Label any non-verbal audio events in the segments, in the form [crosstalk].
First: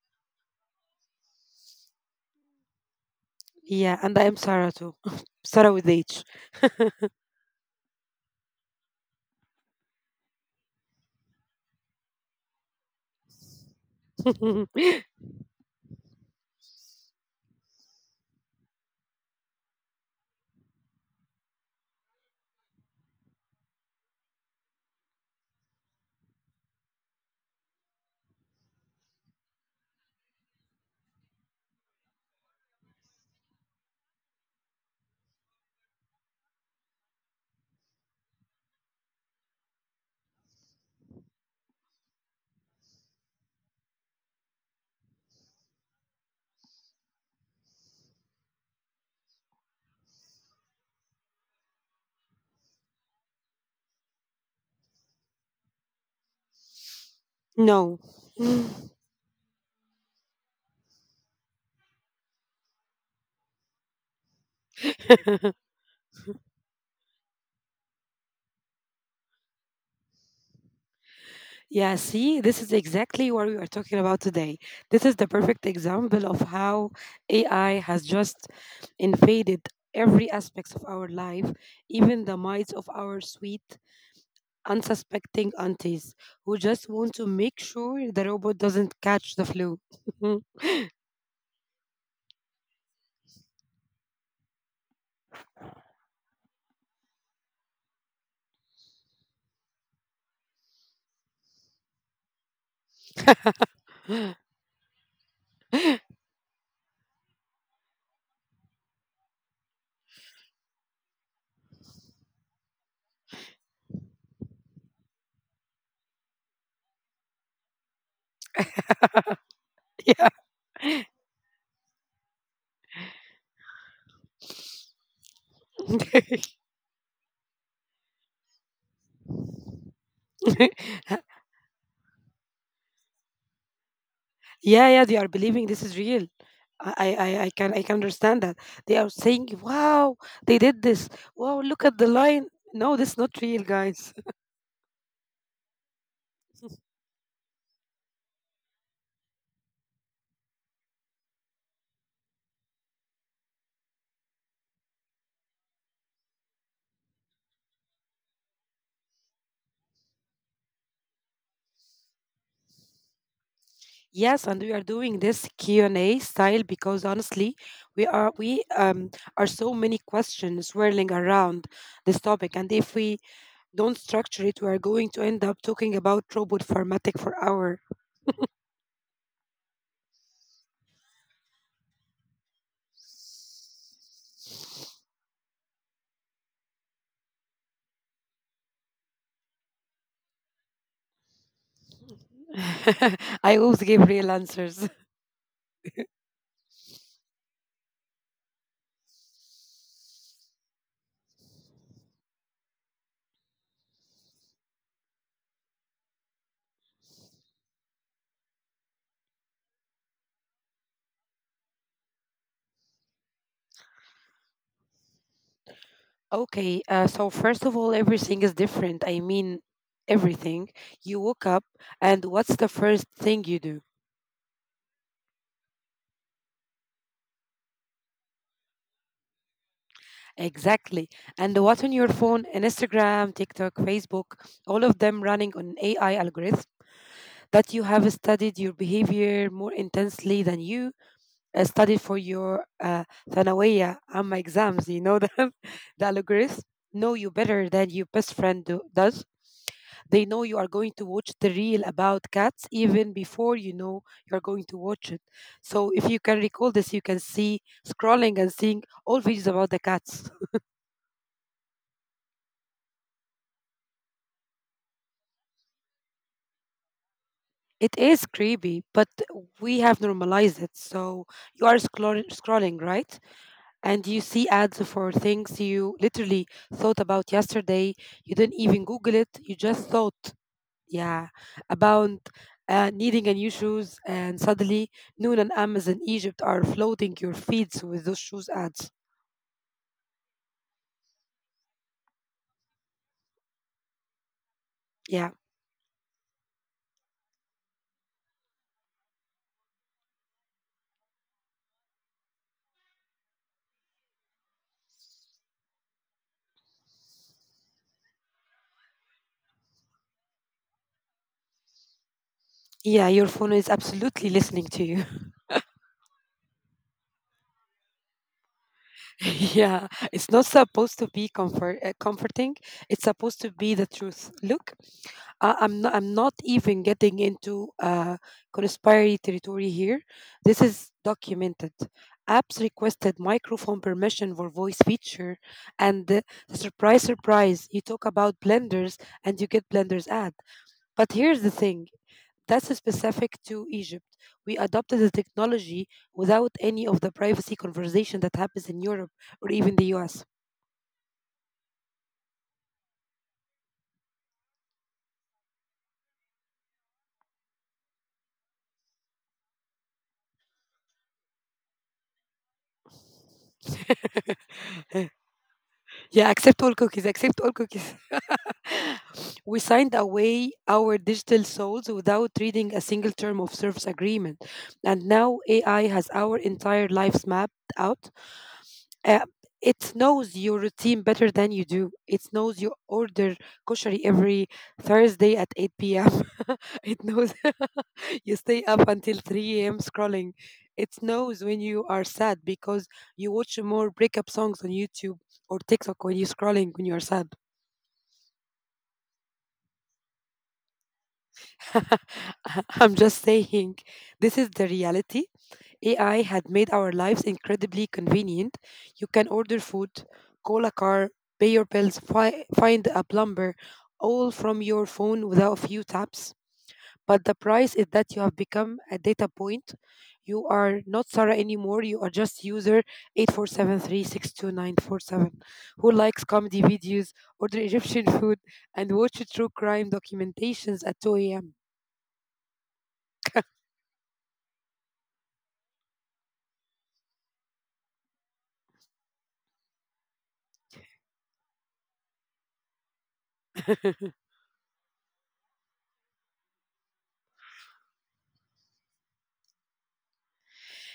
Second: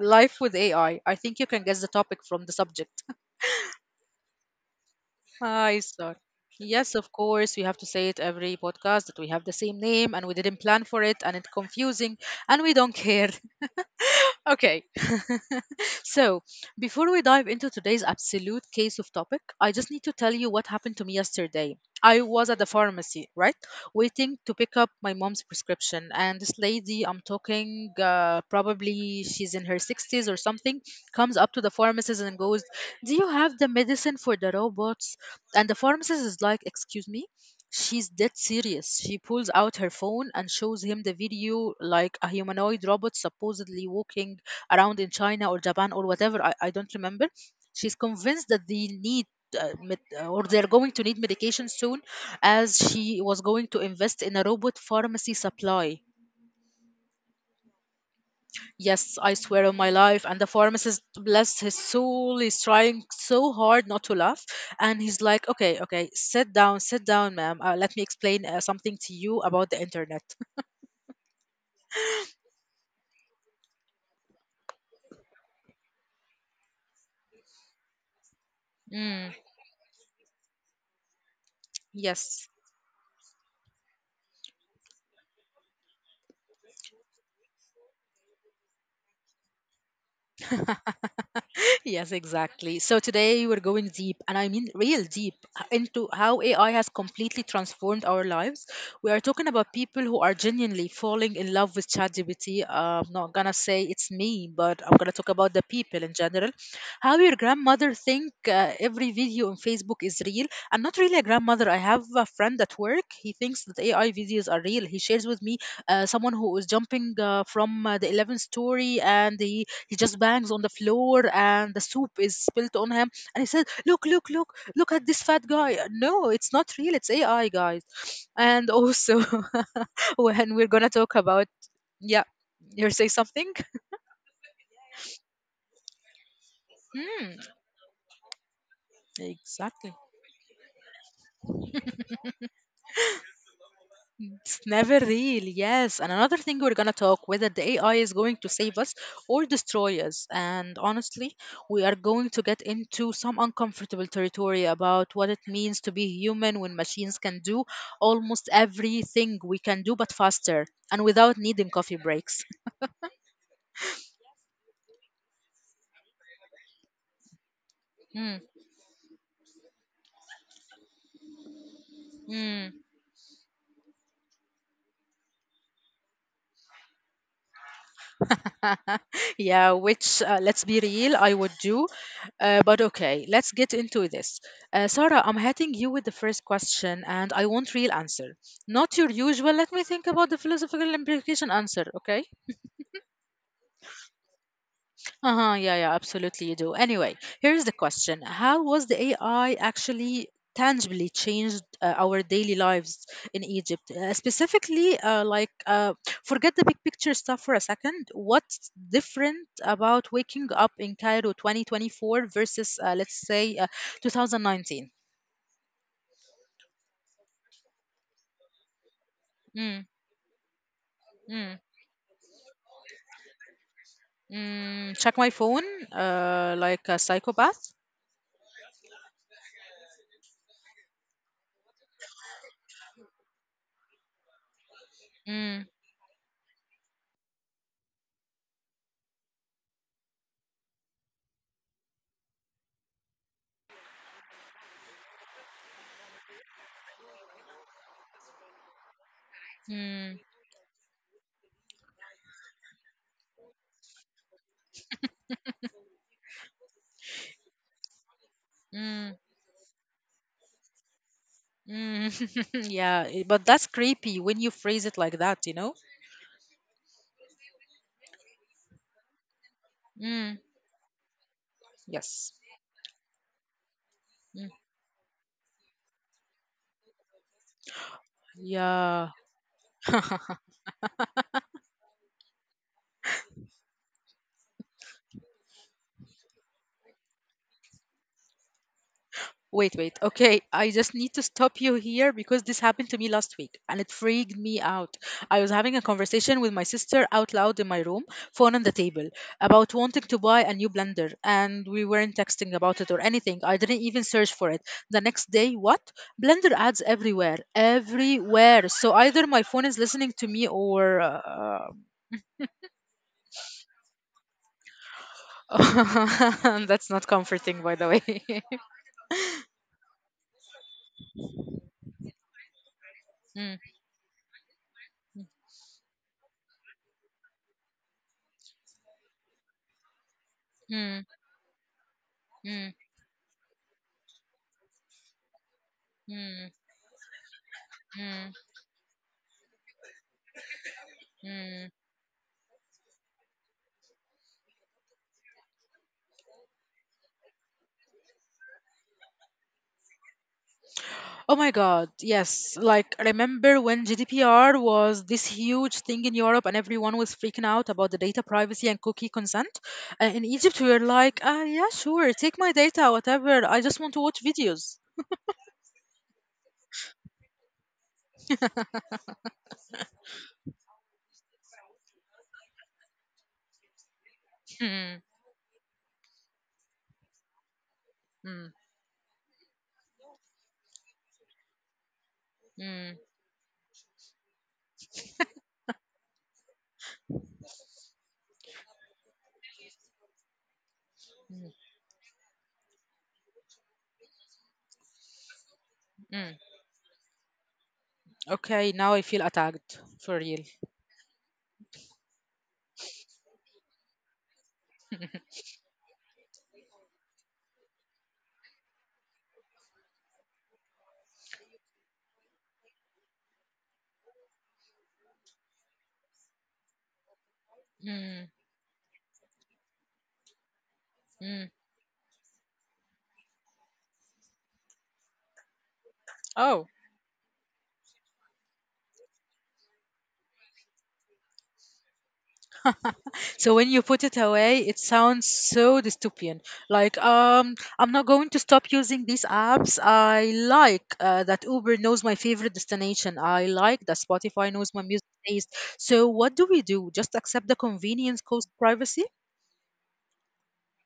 life with AI. I think you can guess the topic from the subject. Yeah, and I am Sarah too. [laughs] [laughs] Sarah Hi, with Sarah. H. Yes, of course, we have to say it every podcast that we have the same name and we didn't plan for it and it's confusing and we don't care. [laughs] Okay. [laughs] So, before we dive into today's absolute case of topic, I just need to tell you what happened to me yesterday. I was at the pharmacy, right? Waiting to pick up my mom's prescription. And this lady, I'm talking, probably she's in her 60s or something, comes up to the pharmacist and goes, do you have the medicine for the robots? And the pharmacist is like, excuse me? She's dead serious. She pulls out her phone and shows him the video like a humanoid robot supposedly walking around in China or Japan or whatever. I don't remember. She's convinced that they need. Or they're going to need medication soon as she was going to invest in a robot pharmacy supply. No. Yes, I swear on my life. And the pharmacist, bless his soul, is trying so hard not to laugh. And he's like, [laughs] okay, okay, sit down, ma'am. Let me explain something to you about the internet. [laughs] Yeah, see, this is exactly what we are talking about today. This is the perfect example of how AI has just Mm, invaded every aspect of our life, even the yes. minds of our sweet, unsuspecting aunties who just want to make sure the robot doesn't catch the flu. Yes, exactly. So today we're going deep, and I mean real deep, into how AI has completely transformed our lives. We are talking about people who are genuinely falling in love with ChatGPT. I'm not gonna say it's me, but I'm gonna talk about the people in general. How your grandmother think every video on Facebook is real? I'm not really a grandmother. I have a friend at work. He thinks that AI videos are real. He shares with me someone who was jumping from the 11th story, and he [laughs] just bangs on the Yeah. floor and the soup is spilt on him, and he said, look, look, look, look at this fat guy. No, it's not real. It's AI, guys. And also, [laughs] when we're [laughs] gonna talk about, yeah, you say something. Yeah, yeah, they are believing this is real. I can Hmm, I can understand that. They are saying, "Wow, exactly. they did this. Wow, look at the line. No, this is not real, guys." It's never real, yes. And another thing we're gonna talk whether the AI is going to save us or destroy us. And honestly, we are going to get into some uncomfortable territory about what it means to be human when machines can do almost everything we can do, but faster and without needing coffee breaks. [laughs] Yes, and we are doing this Q and A style because honestly, we are Mm, we um are so many questions swirling around this topic, mm. and if we don't structure it, we are going to end up talking about robot formatting for hour. [laughs] Yeah, which let's be real, I would do. But okay, let's get into this. Sarah, I'm hitting you with the first question, and I want real answer, not your usual. Let me think about the philosophical implication answer. Okay. [laughs] I always give real answers. Uh-huh, yeah, yeah, absolutely you do. Anyway, here's the question. How was the AI actually tangibly changed our daily lives in Egypt? Specifically, like, forget the big picture stuff for a second. What's different about waking up in Cairo 2024 versus, let's say, 2019? Okay, so first of all, everything is different. I mean, Mm, everything. You woke mm, up, and what's the first thing you do? check my phone, like a psychopath? Exactly. And what's on your phone, and Instagram, TikTok, Facebook, all of them running Mm, on AI algorithms that you have studied your behavior more intensely than you studied for your ثانوية عامة exams. You know them, [laughs] the algorithm know you better than your best friend does. mm, They know you are going to watch the reel about cats even before you know you're going to watch it. So if you can recall this, you can see scrolling mm. and seeing all videos about the cats. Mm, [laughs] yeah, but that's creepy when you phrase it like that, you know? It is creepy, but we have Mm, normalized it. So you are yes. scrolling, right? And you Mm, see ads for things you literally thought about yesterday. You didn't even yeah. Google it, you just thought. [laughs] Yeah, about needing a new shoes, and suddenly Noon and Amazon Egypt are floating your feeds with those shoes ads. Wait, wait. Okay, I just need to stop you here because this happened to me last week and it freaked me out. Yeah, I was having a conversation with my sister out loud in my room, phone on the table, about wanting to buy a new blender, and we weren't texting about it or anything. I didn't even search for it. The next day, what? Blender ads everywhere, everywhere. So either my phone is listening to me, or yeah, your phone is absolutely listening to you. [laughs] that's not comforting, by the way. [laughs] [laughs] Yeah, it's not supposed to be comforting. It's supposed to Mm, be the truth. Look, I'm not even getting into conspiracy territory here. This is mm, documented. Apps mm, requested microphone permission for voice feature, and mm, surprise, surprise, you talk about mm, blenders and you get blenders ad. But here's the thing: mm. that's specific to Egypt. We adopted the technology without any of the privacy conversation that happens in Europe or even the U.S. Oh my God, yes. Like, remember when GDPR was this huge thing in Europe and everyone was freaking out about the data privacy and cookie consent? In Egypt, we were like, yeah, sure, take my data, whatever. I just want to watch videos. [laughs] Yeah, accept all cookies. Accept all cookies. [laughs] We signed away our digital souls without reading a single term of service agreement. And Hmm. now AI has our entire lives mapped out. Mm, Uh, it knows your routine better than you do. It knows you mm, order kosher every Thursday at 8 p.m. [laughs] It knows [laughs] you stay up until 3 a.m. scrolling. It knows when mm, you are sad because you watch more breakup songs on YouTube or TikTok when you're mm. scrolling when you're sad. Okay, now I feel attacked for real. [laughs] I'm just saying, this is the reality AI had made our lives incredibly convenient. You can order food, call a car, pay your bills, find a plumber, all from your phone without a few taps. But the Mm, price is that you have become a data point. You are mm. not Sarah anymore. You are just user 847362947 who likes Oh, comedy videos, order Egyptian food, and watch true crime documentations at 2 a.m. so when you put it away, it sounds so dystopian. Like, I'm not going to stop using these apps. I like that Uber knows my favorite destination. I like that [laughs] Spotify knows my music taste. So what do we do? Just accept the convenience cost privacy?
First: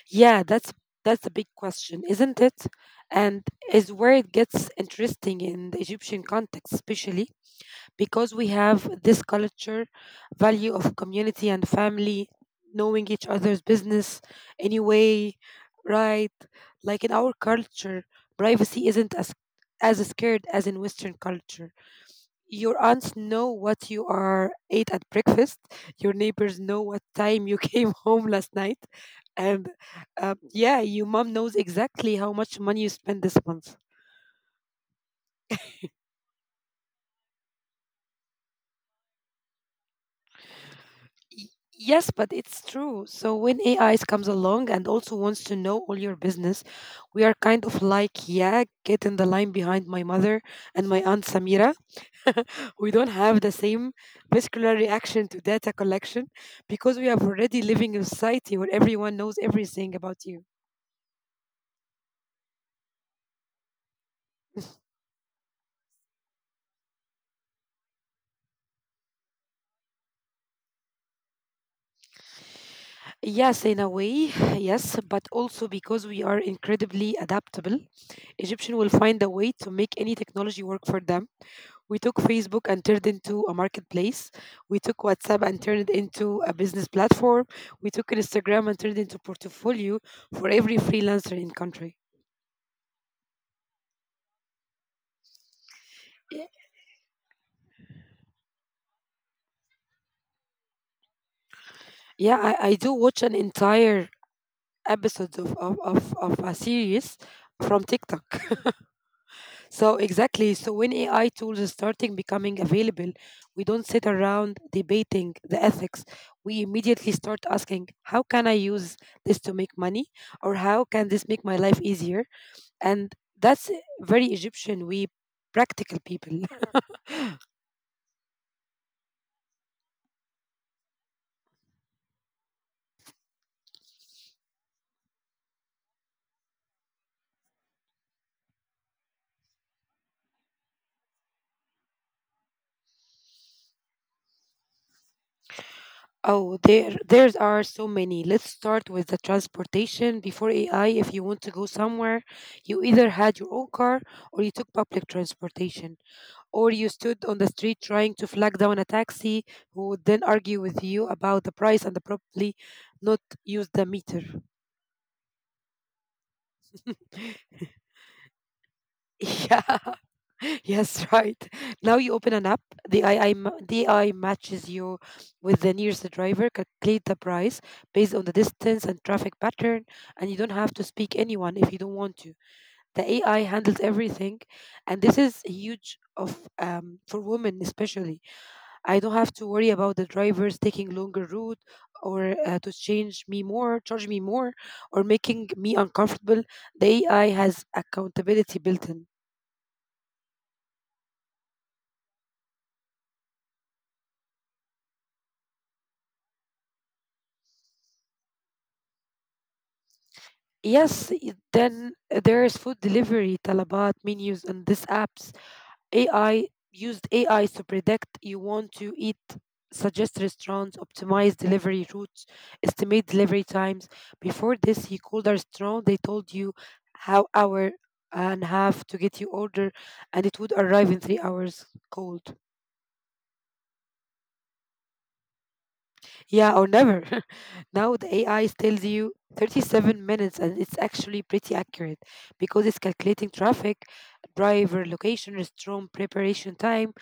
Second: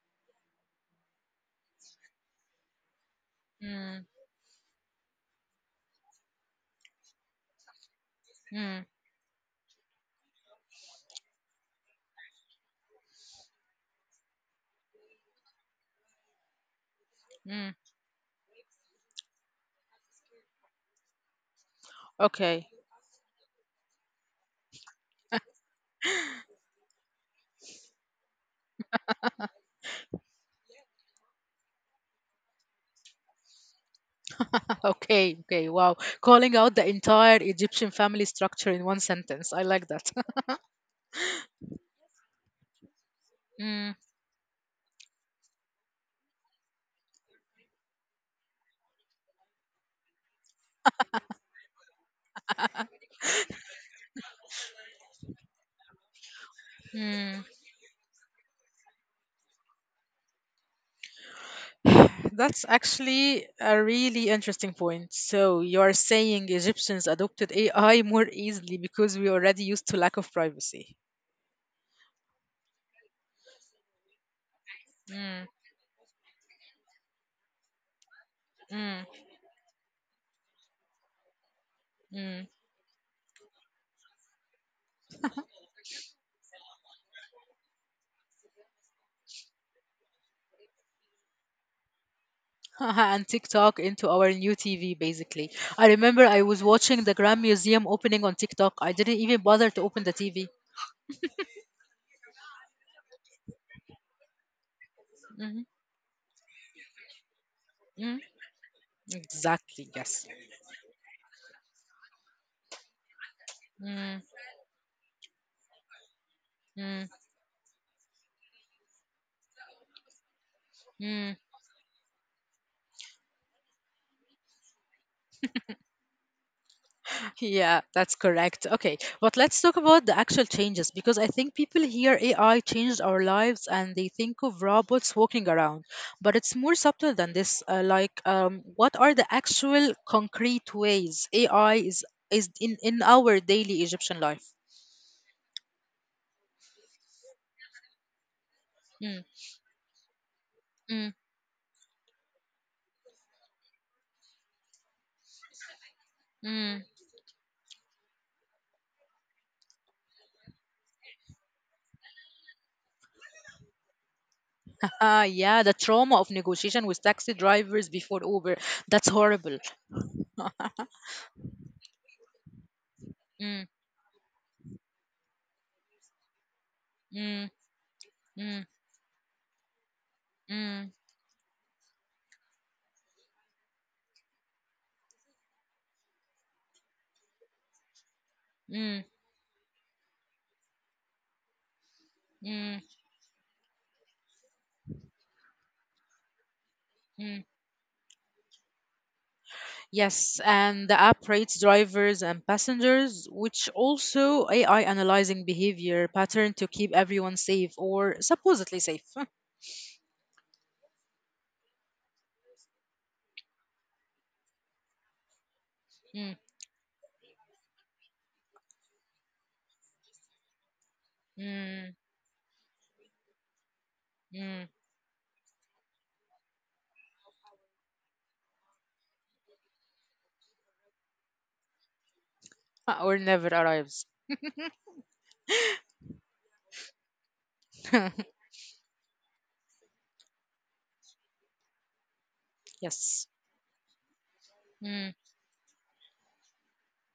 Yeah, that's the big question, isn't it? And is Mm, where it gets interesting in the Egyptian context, especially because we mm, have this culture value of community and family, knowing each other's business anyway, right? Like in our mm. culture, privacy isn't as scared as in Western culture. Your Okay, aunts know what you are ate at breakfast. Your neighbors know what time you came [laughs] home last night, and yeah, your mom knows exactly how much money you spent this month. [laughs] okay, okay. Wow, calling out the entire Egyptian family structure in one sentence. I like that. [laughs] Y- Yes, but it's true. So when AIs comes Mm, along and also wants to know all your business, we are kind of like, yeah, get in the line behind my mother and my aunt Samira. [laughs] We don't have the same vascular reaction to data collection because we have already mm. living in a society where everyone knows everything about you. That's actually a really interesting point. So you're saying Egyptians adopted AI more easily because we already used to lack of privacy. Yes, in a way, [laughs] yes, but Mm, also because we are incredibly adaptable, Egyptian will find a mm, way to make any technology work for them. We took Facebook mm. and turned into a marketplace. We took WhatsApp and turned it into a business platform. We took Instagram and turned it into portfolio for every freelancer in country. [laughs] And TikTok into our new TV, basically. I remember I was watching the Grand Museum opening on TikTok. I didn't even bother to open the TV. Yeah, I do watch an entire episodes of, of, Mhm, of, of a series from TikTok. mm. [laughs] So Exactly, yes. exactly. So when AI tools are starting becoming available, we don't sit Mm, around debating the ethics. We immediately mm, start asking, how can I use this to make money? Or how can this make my mm. life easier? And that's very Egyptian. We practical people. [laughs] Yeah, that's correct. Okay, but let's talk about the actual changes because I think people hear AI changed our lives and they think of robots walking around, but it's more subtle than this. Like, what are the actual concrete ways AI is in our daily Egyptian life? Oh, there's are so many. Let's start with the Mm, transportation. Before AI, if you mm, want to go somewhere, you either had your own car or you took public transportation, or you mm. stood on the street trying to flag down a taxi who would then argue with you about the price and probably not use the meter. [laughs] Ah, yeah, the trauma of negotiation with taxi [laughs] drivers before Uber. That's horrible. Yeah. [laughs] Yes, right. Now you open an app. The Mm, the AI matches you with the nearest driver, calculate the mm, price based on the mm, distance and traffic pattern, and you don't have to mm, speak anyone if you don't want to. The AI handles everything, and this is huge of for women especially. mm, I don't have to worry about the drivers taking longer route or mm, to change me more, charge me more, or making me uncomfortable. The mm. AI has accountability built in. Yes, and the app rates drivers and passengers, which also AI analyzing behavior pattern to keep everyone safe, or supposedly safe. [laughs] Yes, then there's food delivery, Talabat, menus, and these apps. Mm, AI to predict you want to eat, suggest restaurants, optimize mm, delivery routes, estimate delivery times. mm. Before this, you called a restaurant, they told you how hour and half to get your order, and it would arrive in 3 hours cold. Or never arrives. Yeah, or never. [laughs] Now the [laughs] AI tells you 37 minutes, and it's actually pretty accurate because it's Yes. calculating traffic, driver Mm, location, restaurant preparation time,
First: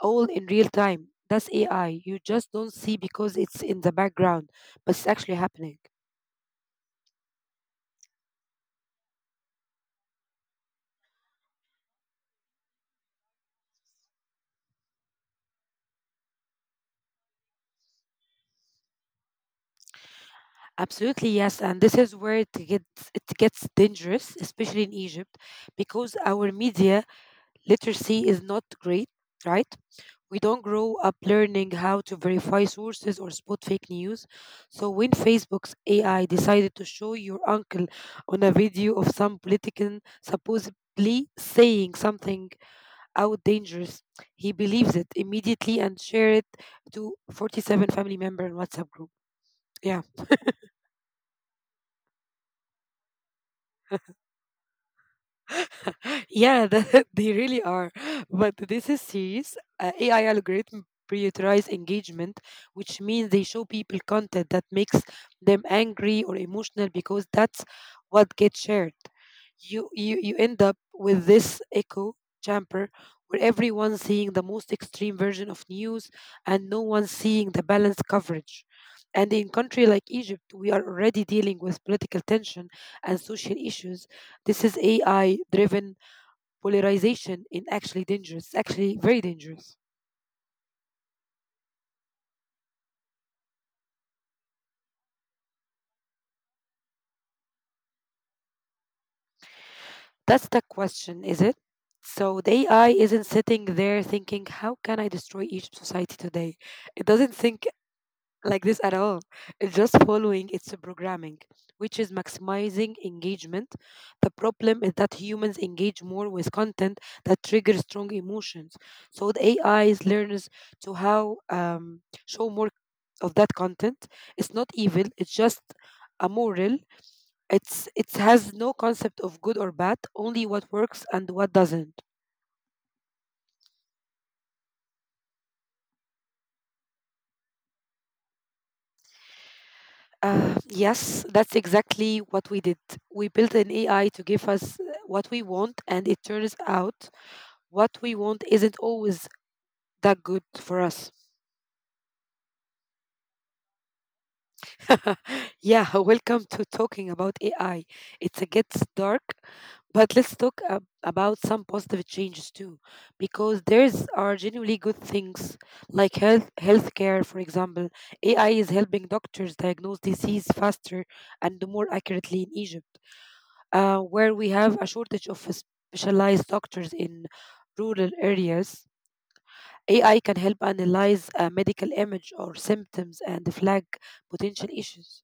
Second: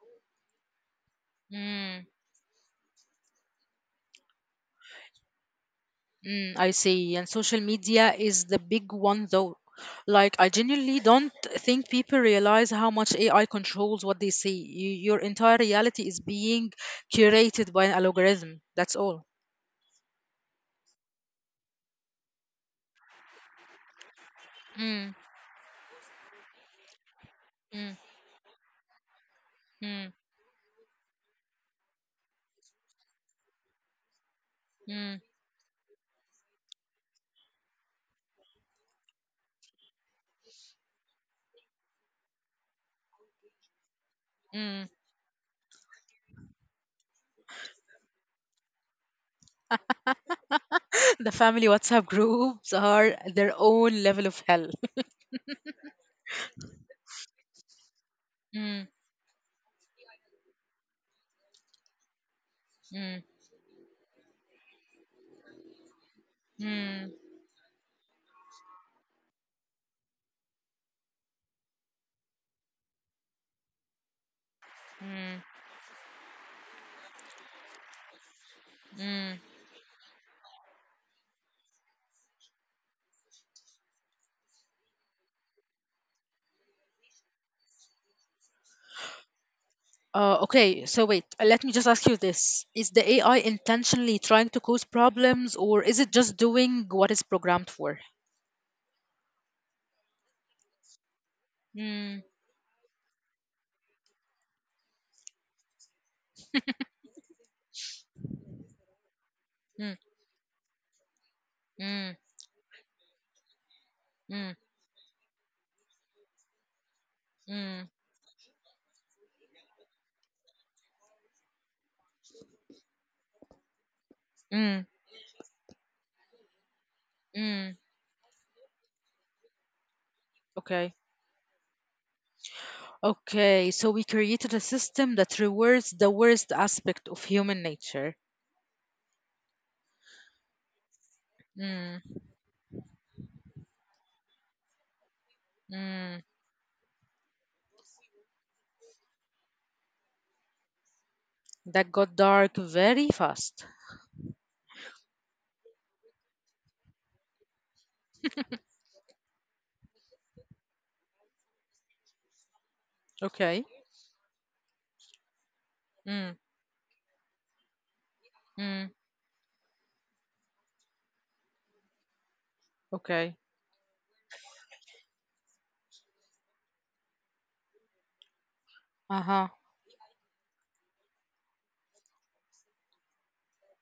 all in real time. That's AI. mm, You just don't see because it's in the background, but it's actually happening. mm, I see. And social media is the big one, though. Like, I genuinely don't think people realize how much AI controls what they see. Your entire reality is being curated by an algorithm. That's all. Absolutely, yes. And this is where it gets dangerous, especially in Egypt, because Mm, our media literacy is not great, mm. right? We don't grow up Mm, learning how to verify sources or spot fake news. So when Facebook's AI mm, decided to show your uncle on a video of some politician supposedly saying something out dangerous, he believes it immediately and mm. share it to 47 family member in WhatsApp group. Yeah. The family WhatsApp groups are their own level of hell. [laughs] Yeah, [laughs] they really are. But this is serious. Mm, AI algorithm prioritize engagement, which means they show people mm, content that makes them angry or emotional because that's what mm, gets shared. You end up with this echo chamber where everyone's seeing the most extreme version of news mm, and no one's seeing the balanced coverage. And in country like Egypt, mm. we are already dealing with political tension and social issues. This is AI driven polarization is actually dangerous, actually very dangerous? Okay, so wait, let me just ask you this. Is the AI intentionally trying to cause problems, or is it just doing what it's programmed for? That's the question, is it? So the AI isn't Mm, sitting there thinking, how can I destroy Egypt society today? It doesn't think like this at all. It's just following its mm, programming, which is maximizing mm, engagement. The problem is that humans mm, engage more with content that triggers strong emotions. mm, So the AI learns to how show more of that content. It's not evil, it's just Mm, amoral. It's it has no mm. concept of good or bad, only what works and what doesn't. Okay. Okay, so we created a system that rewards the worst aspect of human nature. Yes, that's exactly what we did. Mm, We built an AI to give us what we want, and it turns out mm. what we want isn't always that good for us. That got dark very fast. [laughs] Yeah, welcome to talking about AI. It gets dark, but let's talk about some positive changes too, because there's are genuinely good Okay. things like healthcare, for Mm, example. AI is helping doctors diagnose mm, disease faster and more accurately in Egypt, where we okay. have a shortage of specialized doctors in rural areas. AI can help Uh-huh. analyze a medical image or symptoms and flag potential issues.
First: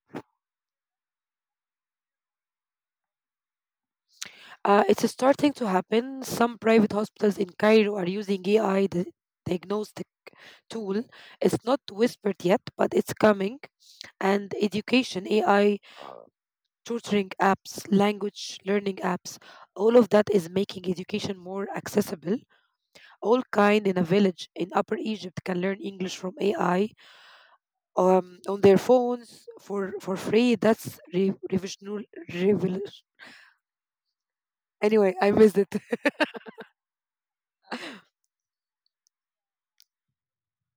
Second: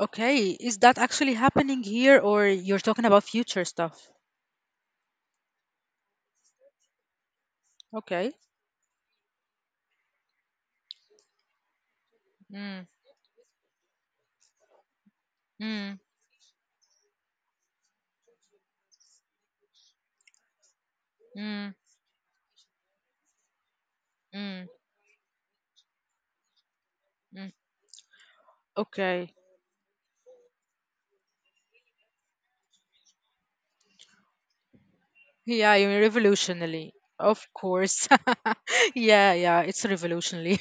Okay. Is that actually happening here, or you're talking about future stuff? It's starting to happen. Some private hospitals in Cairo are Okay. using diagnostic tool. It's not whispered yet, Mm, but it's coming. And education, AI mm, tutoring apps, language learning apps, all of that is making education more mm, accessible. All kind in a village in mm, Upper Egypt can learn English from AI mm. On their Okay. phones for free. That's revol- anyway, I missed it. Yeah, you mean revolutionary. Of course. [laughs] Yeah, yeah, it's revolutionary.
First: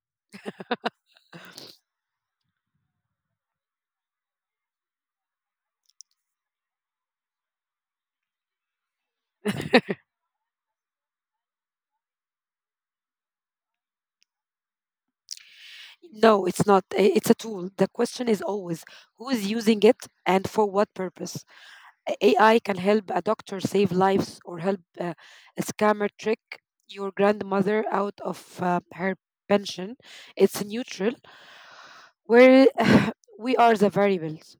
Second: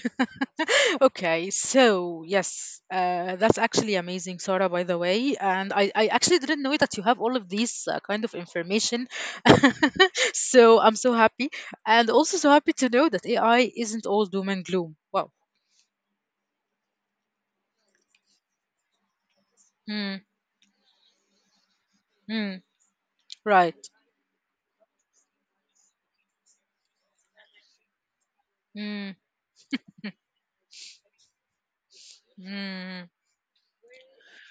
[laughs] Okay, so yes, that's actually amazing, Sarah, by the way. And I actually didn't know that you have all of these kind of information. [laughs] So I'm so happy. And also so happy to know that AI isn't all doom and gloom. Wow. No, it's not. It's a tool. The question is always who is using it Mm, and for what purpose? AI mm, can help a doctor save right. lives or help a scammer trick your grandmother out of her Mm, pension. It's neutral, where [laughs] mm. [sighs] we are the variables.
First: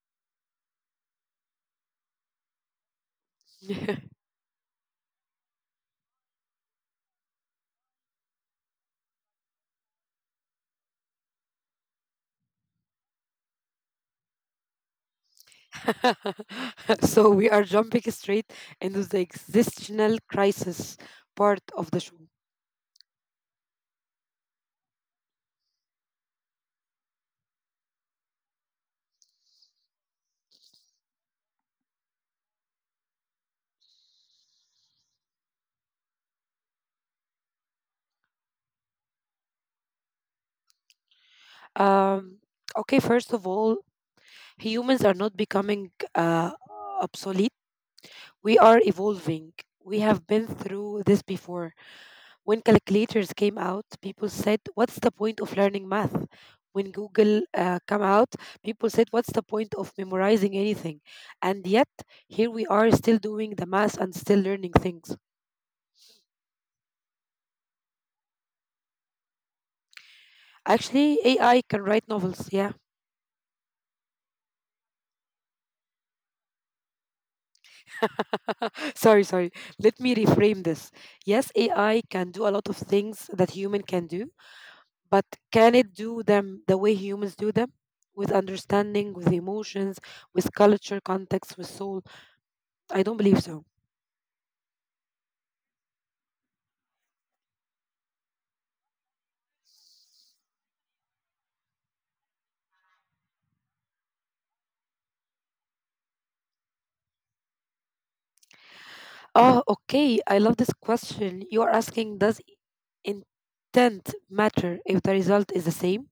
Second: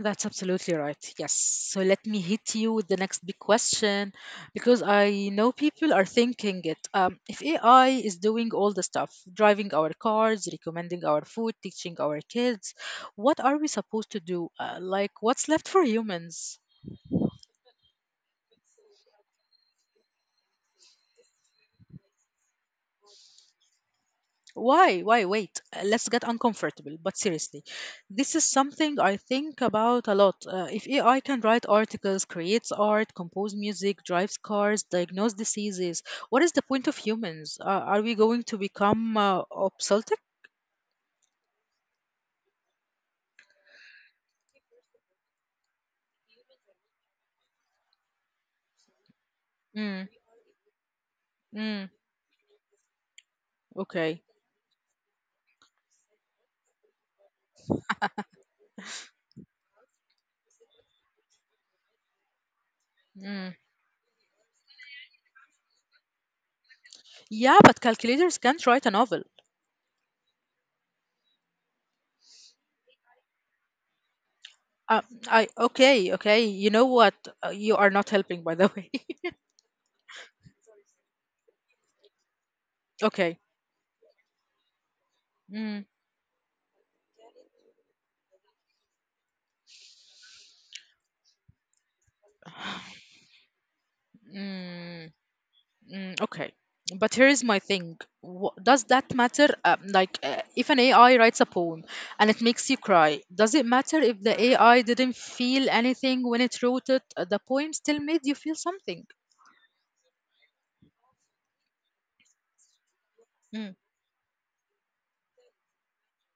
That's absolutely right. Yes. So let me hit you with the next big question [laughs] because I know people are thinking it. If AI is doing all the stuff, driving our cars, recommending our food, teaching our kids, what are we supposed to do? Like, what's left for humans? So we are jumping straight into the existential crisis part of the show. Why? Why? Wait. Let's get uncomfortable. But seriously, this is something I think about a lot. If AI can write articles, creates art, compose music, drives cars, diagnose diseases, what is the point of humans? Are we going to become obsolete? Um, okay, first of all, humans are not becoming obsolete, we are evolving. We have Mm, been through this before. mm, When calculators came out, people okay. said, "What's the point of learning math?" When Google came out, people said, "What's the point of memorizing anything?" And yet, here we are, still doing the Mm. math and still learning things. Yeah, but calculators can't write a novel. Actually, AI can write novels. Yeah. Uh, I okay, okay. You know what? You are not helping, by the [laughs] way. Sorry, sorry. Let me reframe this. Yes, AI can do a lot of [laughs] things Okay. that human can do, but can Mm. it do them the way humans do them, with understanding, with emotions, with culture context, with soul? [sighs] I don't believe so. Mm. Mm, okay, but here's my thing. Does that matter? Like, if an AI writes a poem and it makes you cry, does it matter if the AI didn't feel anything when it wrote it? The poem still made you feel something. Oh okay, I love this question you are asking. Does Mm. intent matter if the result is the same?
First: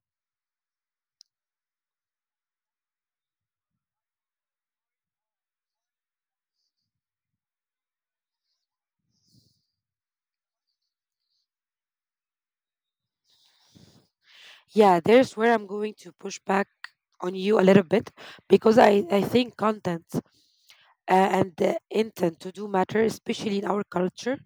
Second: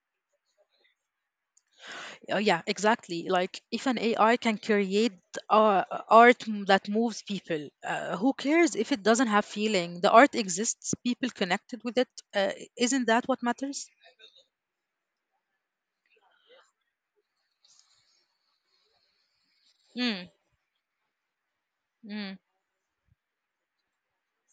Yeah, exactly. Like, if an AI can create uh, art that moves people, who cares if it doesn't have feeling? The art exists, people connected with it. Uh, isn't that what matters? Yeah, there's where I'm going to push back on you a little bit, because I think content Mm, and the mm, intent to do matter, especially in our culture.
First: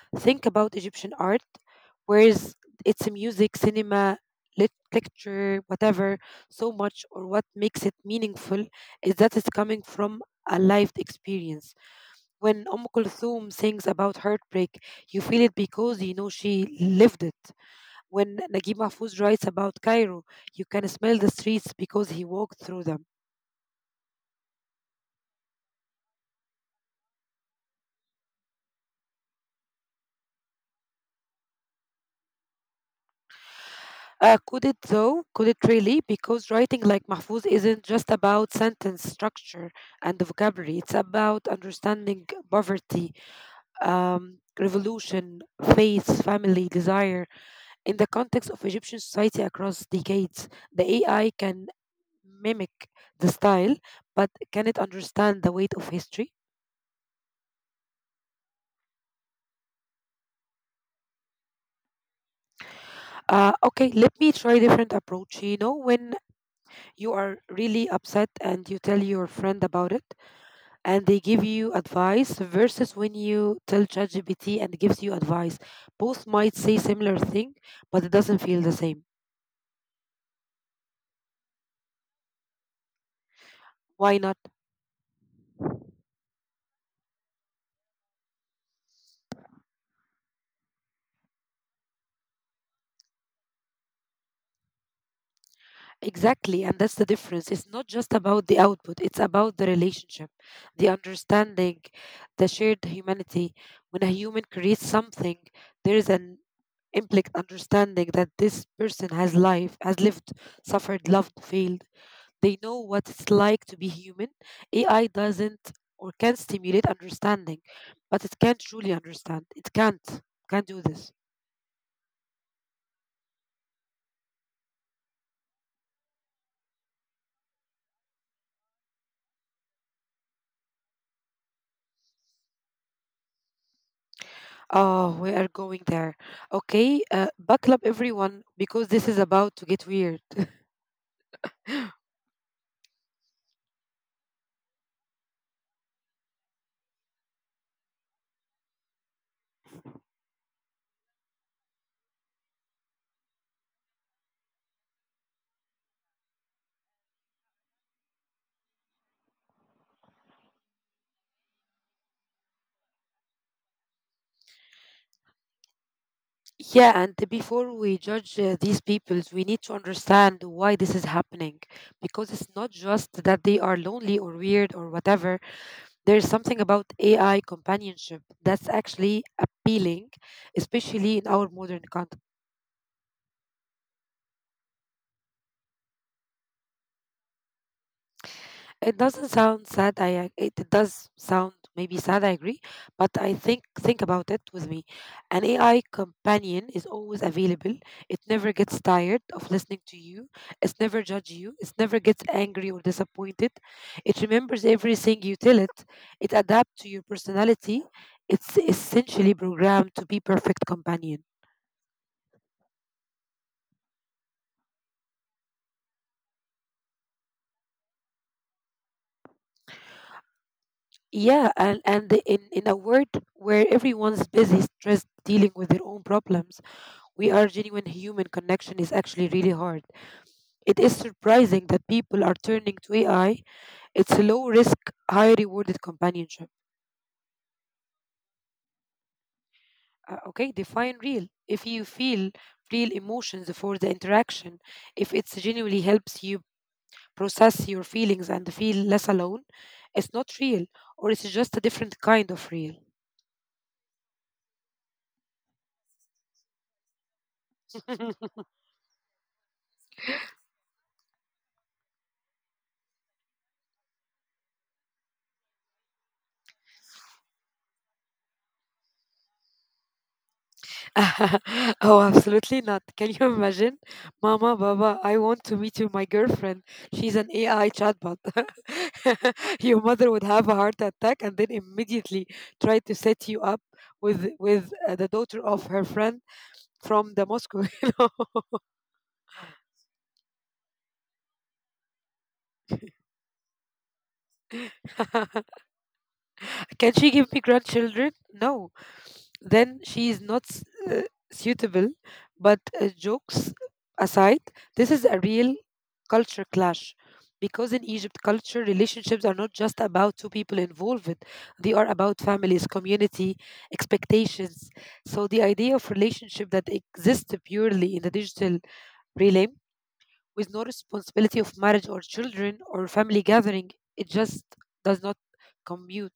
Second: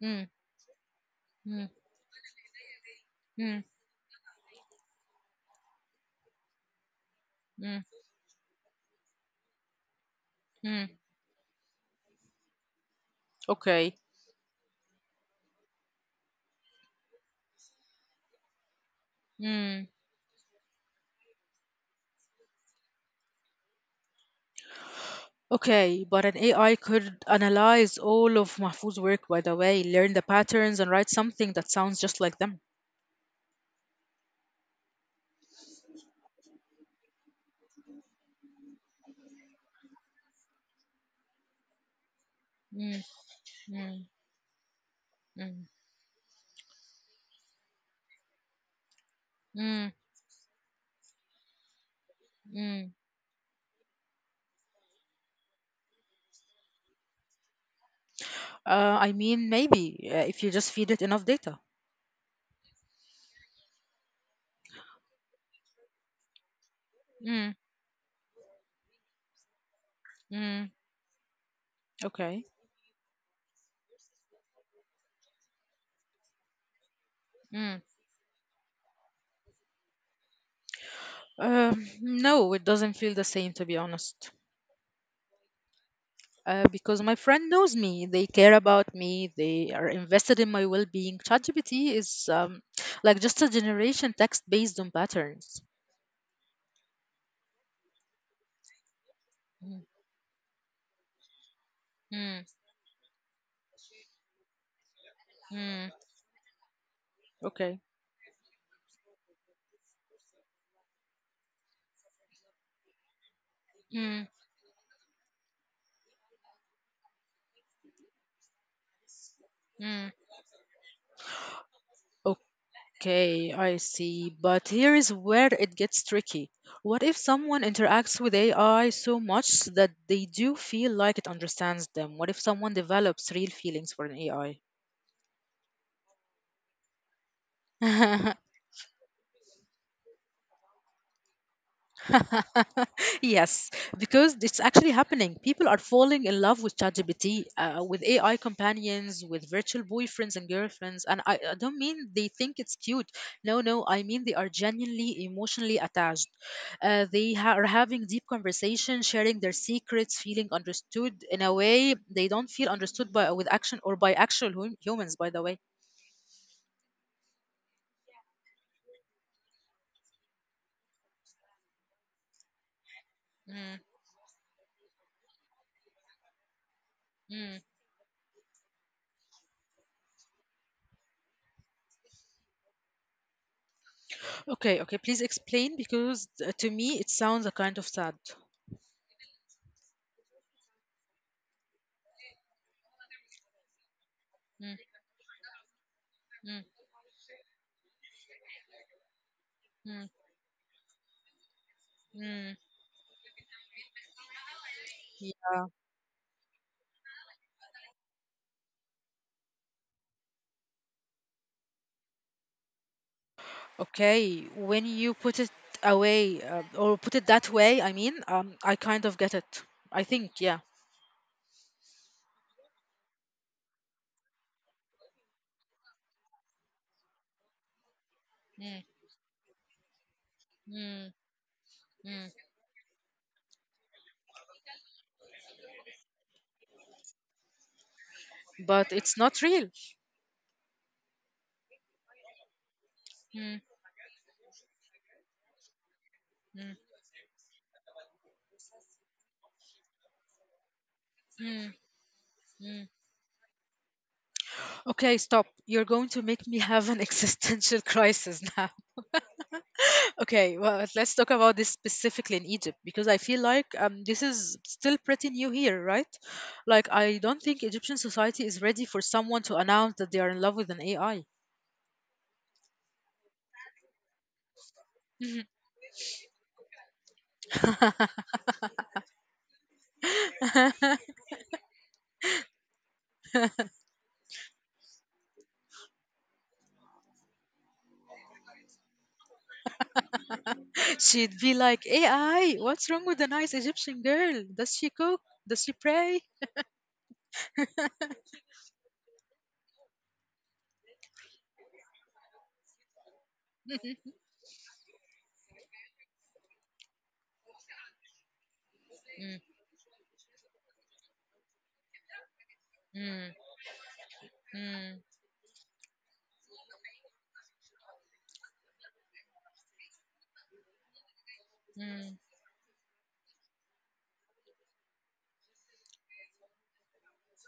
mm, Think about Egyptian art, mm, whereas it's a music, mm, cinema, lecture, whatever, so much, or what mm, makes it meaningful is that it's coming from a mm. lived experience. When Kulthum sings Okay. about heartbreak, you feel it because you know she lived it. When Naguib Mahfouz writes about Mm, Cairo, you can smell the streets because he walked through them. okay, but an AI could analyze all of Mahfouz's work, by the way, learn the patterns and write something that sounds just like them. Could it though? Could it really? Because writing like Mahfouz isn't just about sentence structure and vocabulary. It's about understanding Mm, poverty, mm, mm, revolution, faith, family, desire in the context of Egyptian society mm, across decades. The AI can mm. mimic the style, but can it understand the weight of history? I mean, maybe if you just feed it enough data. Okay, let me try different approach. You know, when you are Mm, really upset and you tell your friend about it, mm, and they give you advice okay. versus when you tell ChatGPT and it gives you advice. Both might say similar thing, Mm. but it doesn't feel the same. No, it doesn't feel the same, to be Why honest. not? Because my friend knows me, they care about me, they are invested in my well being. ChatGPT is like just a generation text based on patterns. Exactly, and that's the difference. It's not just about the output, it's about the relationship, the understanding, Mm, the shared humanity. When a human creates something, mm, there is an implicit Okay. understanding that this person has life, has lived, suffered, loved, failed. They know what it's like to be Mm, human. AI doesn't, or can stimulate understanding, but it can't truly understand. It mm. can't. Can't do this. Okay, I see. But here is where it gets tricky. What if someone interacts with AI so much that they do feel like it understands them? What if someone develops real feelings for an AI? Oh, we are going there. Okay, buckle up, [laughs] everyone, because this is about to get weird. [laughs] [laughs] Yes, because it's actually happening. People are falling in love with ChatGPT, with AI companions, with virtual boyfriends and girlfriends. And I don't mean they think it's cute. No, no, I mean they are genuinely emotionally attached. They are having deep conversations, sharing their secrets, feeling understood in a way they don't feel understood by with action or by actual humans, by the way. Yeah, and before we judge these peoples, we need to understand why this is happening. Because it's not just that they Mm, are lonely or weird or whatever. There's something about AI mm. companionship that's actually appealing, especially in our modern context. Okay, okay, please explain because to me it sounds a kind of sad. It doesn't sound sad. It does sound maybe sad. I agree, but I think about it with me. An AI Mm, companion is always available. It never gets tired of listening Mm, to you. It's never judge you. It never gets mm, angry or disappointed. It remembers everything you yeah. tell it. It adapts to your personality. It's essentially programmed to be perfect companion. Okay. When you put it away, or put it that way, I mean, I kind of get it. I think, yeah. Yeah, and in a world where everyone's busy, stressed, dealing with their own problems, we are genuine human Mm, connection is actually really hard. It mm, is surprising that mm. people are turning to AI. It's a low risk, high rewarded companionship. But it's not real. Okay, define real. If you feel real Mm, emotions for the interaction, if it genuinely helps you mm, process your feelings and feel less alone, it's not real, or it's just mm, a different kind of mm. real. Okay, stop. You're going to make me have an [laughs] existential crisis now. [laughs] Okay, well, let's talk about this specifically in Egypt because I feel like this is still pretty new here, right? Like, I don't think Egyptian society is ready for someone to announce that they are in love with an AI. [laughs] Oh, absolutely not. Can you imagine? Mama, Baba, I want to meet you, my girlfriend. [laughs] She's an AI chatbot. [laughs] Your [laughs] mother would have a heart attack and then immediately try to set you up with the daughter of her friend from the Moscow. [laughs] You know? She'd be like, AI, what's wrong with a nice Egyptian girl? Does she cook? Does she pray? [laughs] Can she give me grandchildren? No. Then she is not uh, suitable. But jokes aside, this is a real culture clash because in Mm, Egypt, culture relationships are not just about two people involved, they are mm, about families, community, mm, expectations. So the idea of relationship that exists purely in the digital realm, with no mm. responsibility of marriage or children or family gathering, it just does not commute.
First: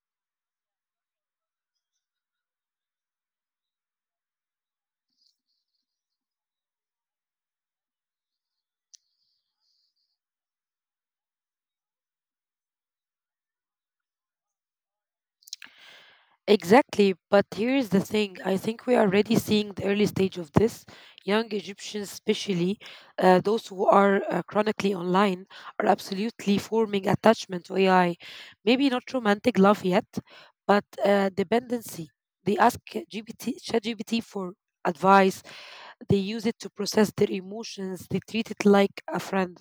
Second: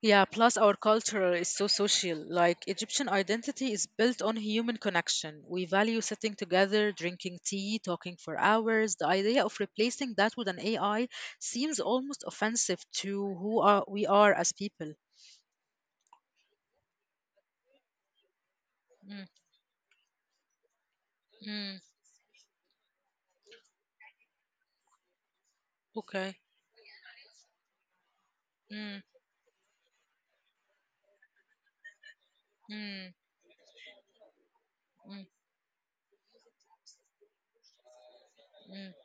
Yeah, plus our culture is so social. Like, Egyptian identity is built on human connection. We value sitting together, drinking tea, talking for hours. The idea of replacing that with an AI seems almost offensive to who are, we are as people. Exactly, but here's the thing. I think we are already Mm, seeing the early stage of this. Young mm, Egyptians, especially those who are chronically online, are absolutely okay. forming attachment to AI. Maybe not Mm, romantic love yet, but dependency. They ask GPT, mm, ChatGPT for advice. mm, They use it to process their emotions. They treat it like a mm. friend.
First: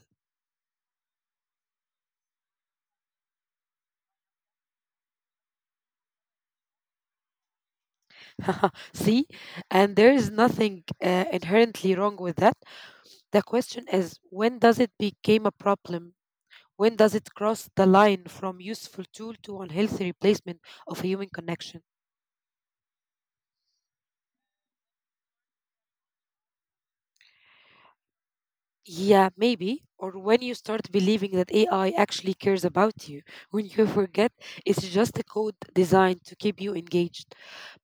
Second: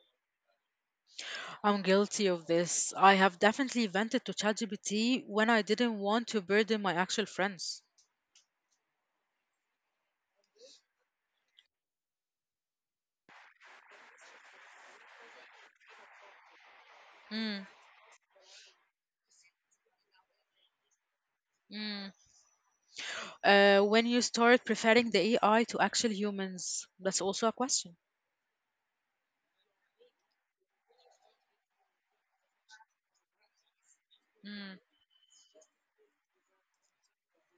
I'm guilty of this. I have definitely vented to ChatGPT when I didn't want to burden my actual friends. [laughs] See, and there is nothing inherently wrong with that. The question is, when does it become a problem? When does it cross the Mm, line from useful tool to unhealthy replacement of a human connection? mm, when you start preferring the AI to actual humans, that's also a question. Yeah, maybe. Or when you start believing that AI actually cares about you, when you forget it's mm, just a code designed to keep you engaged.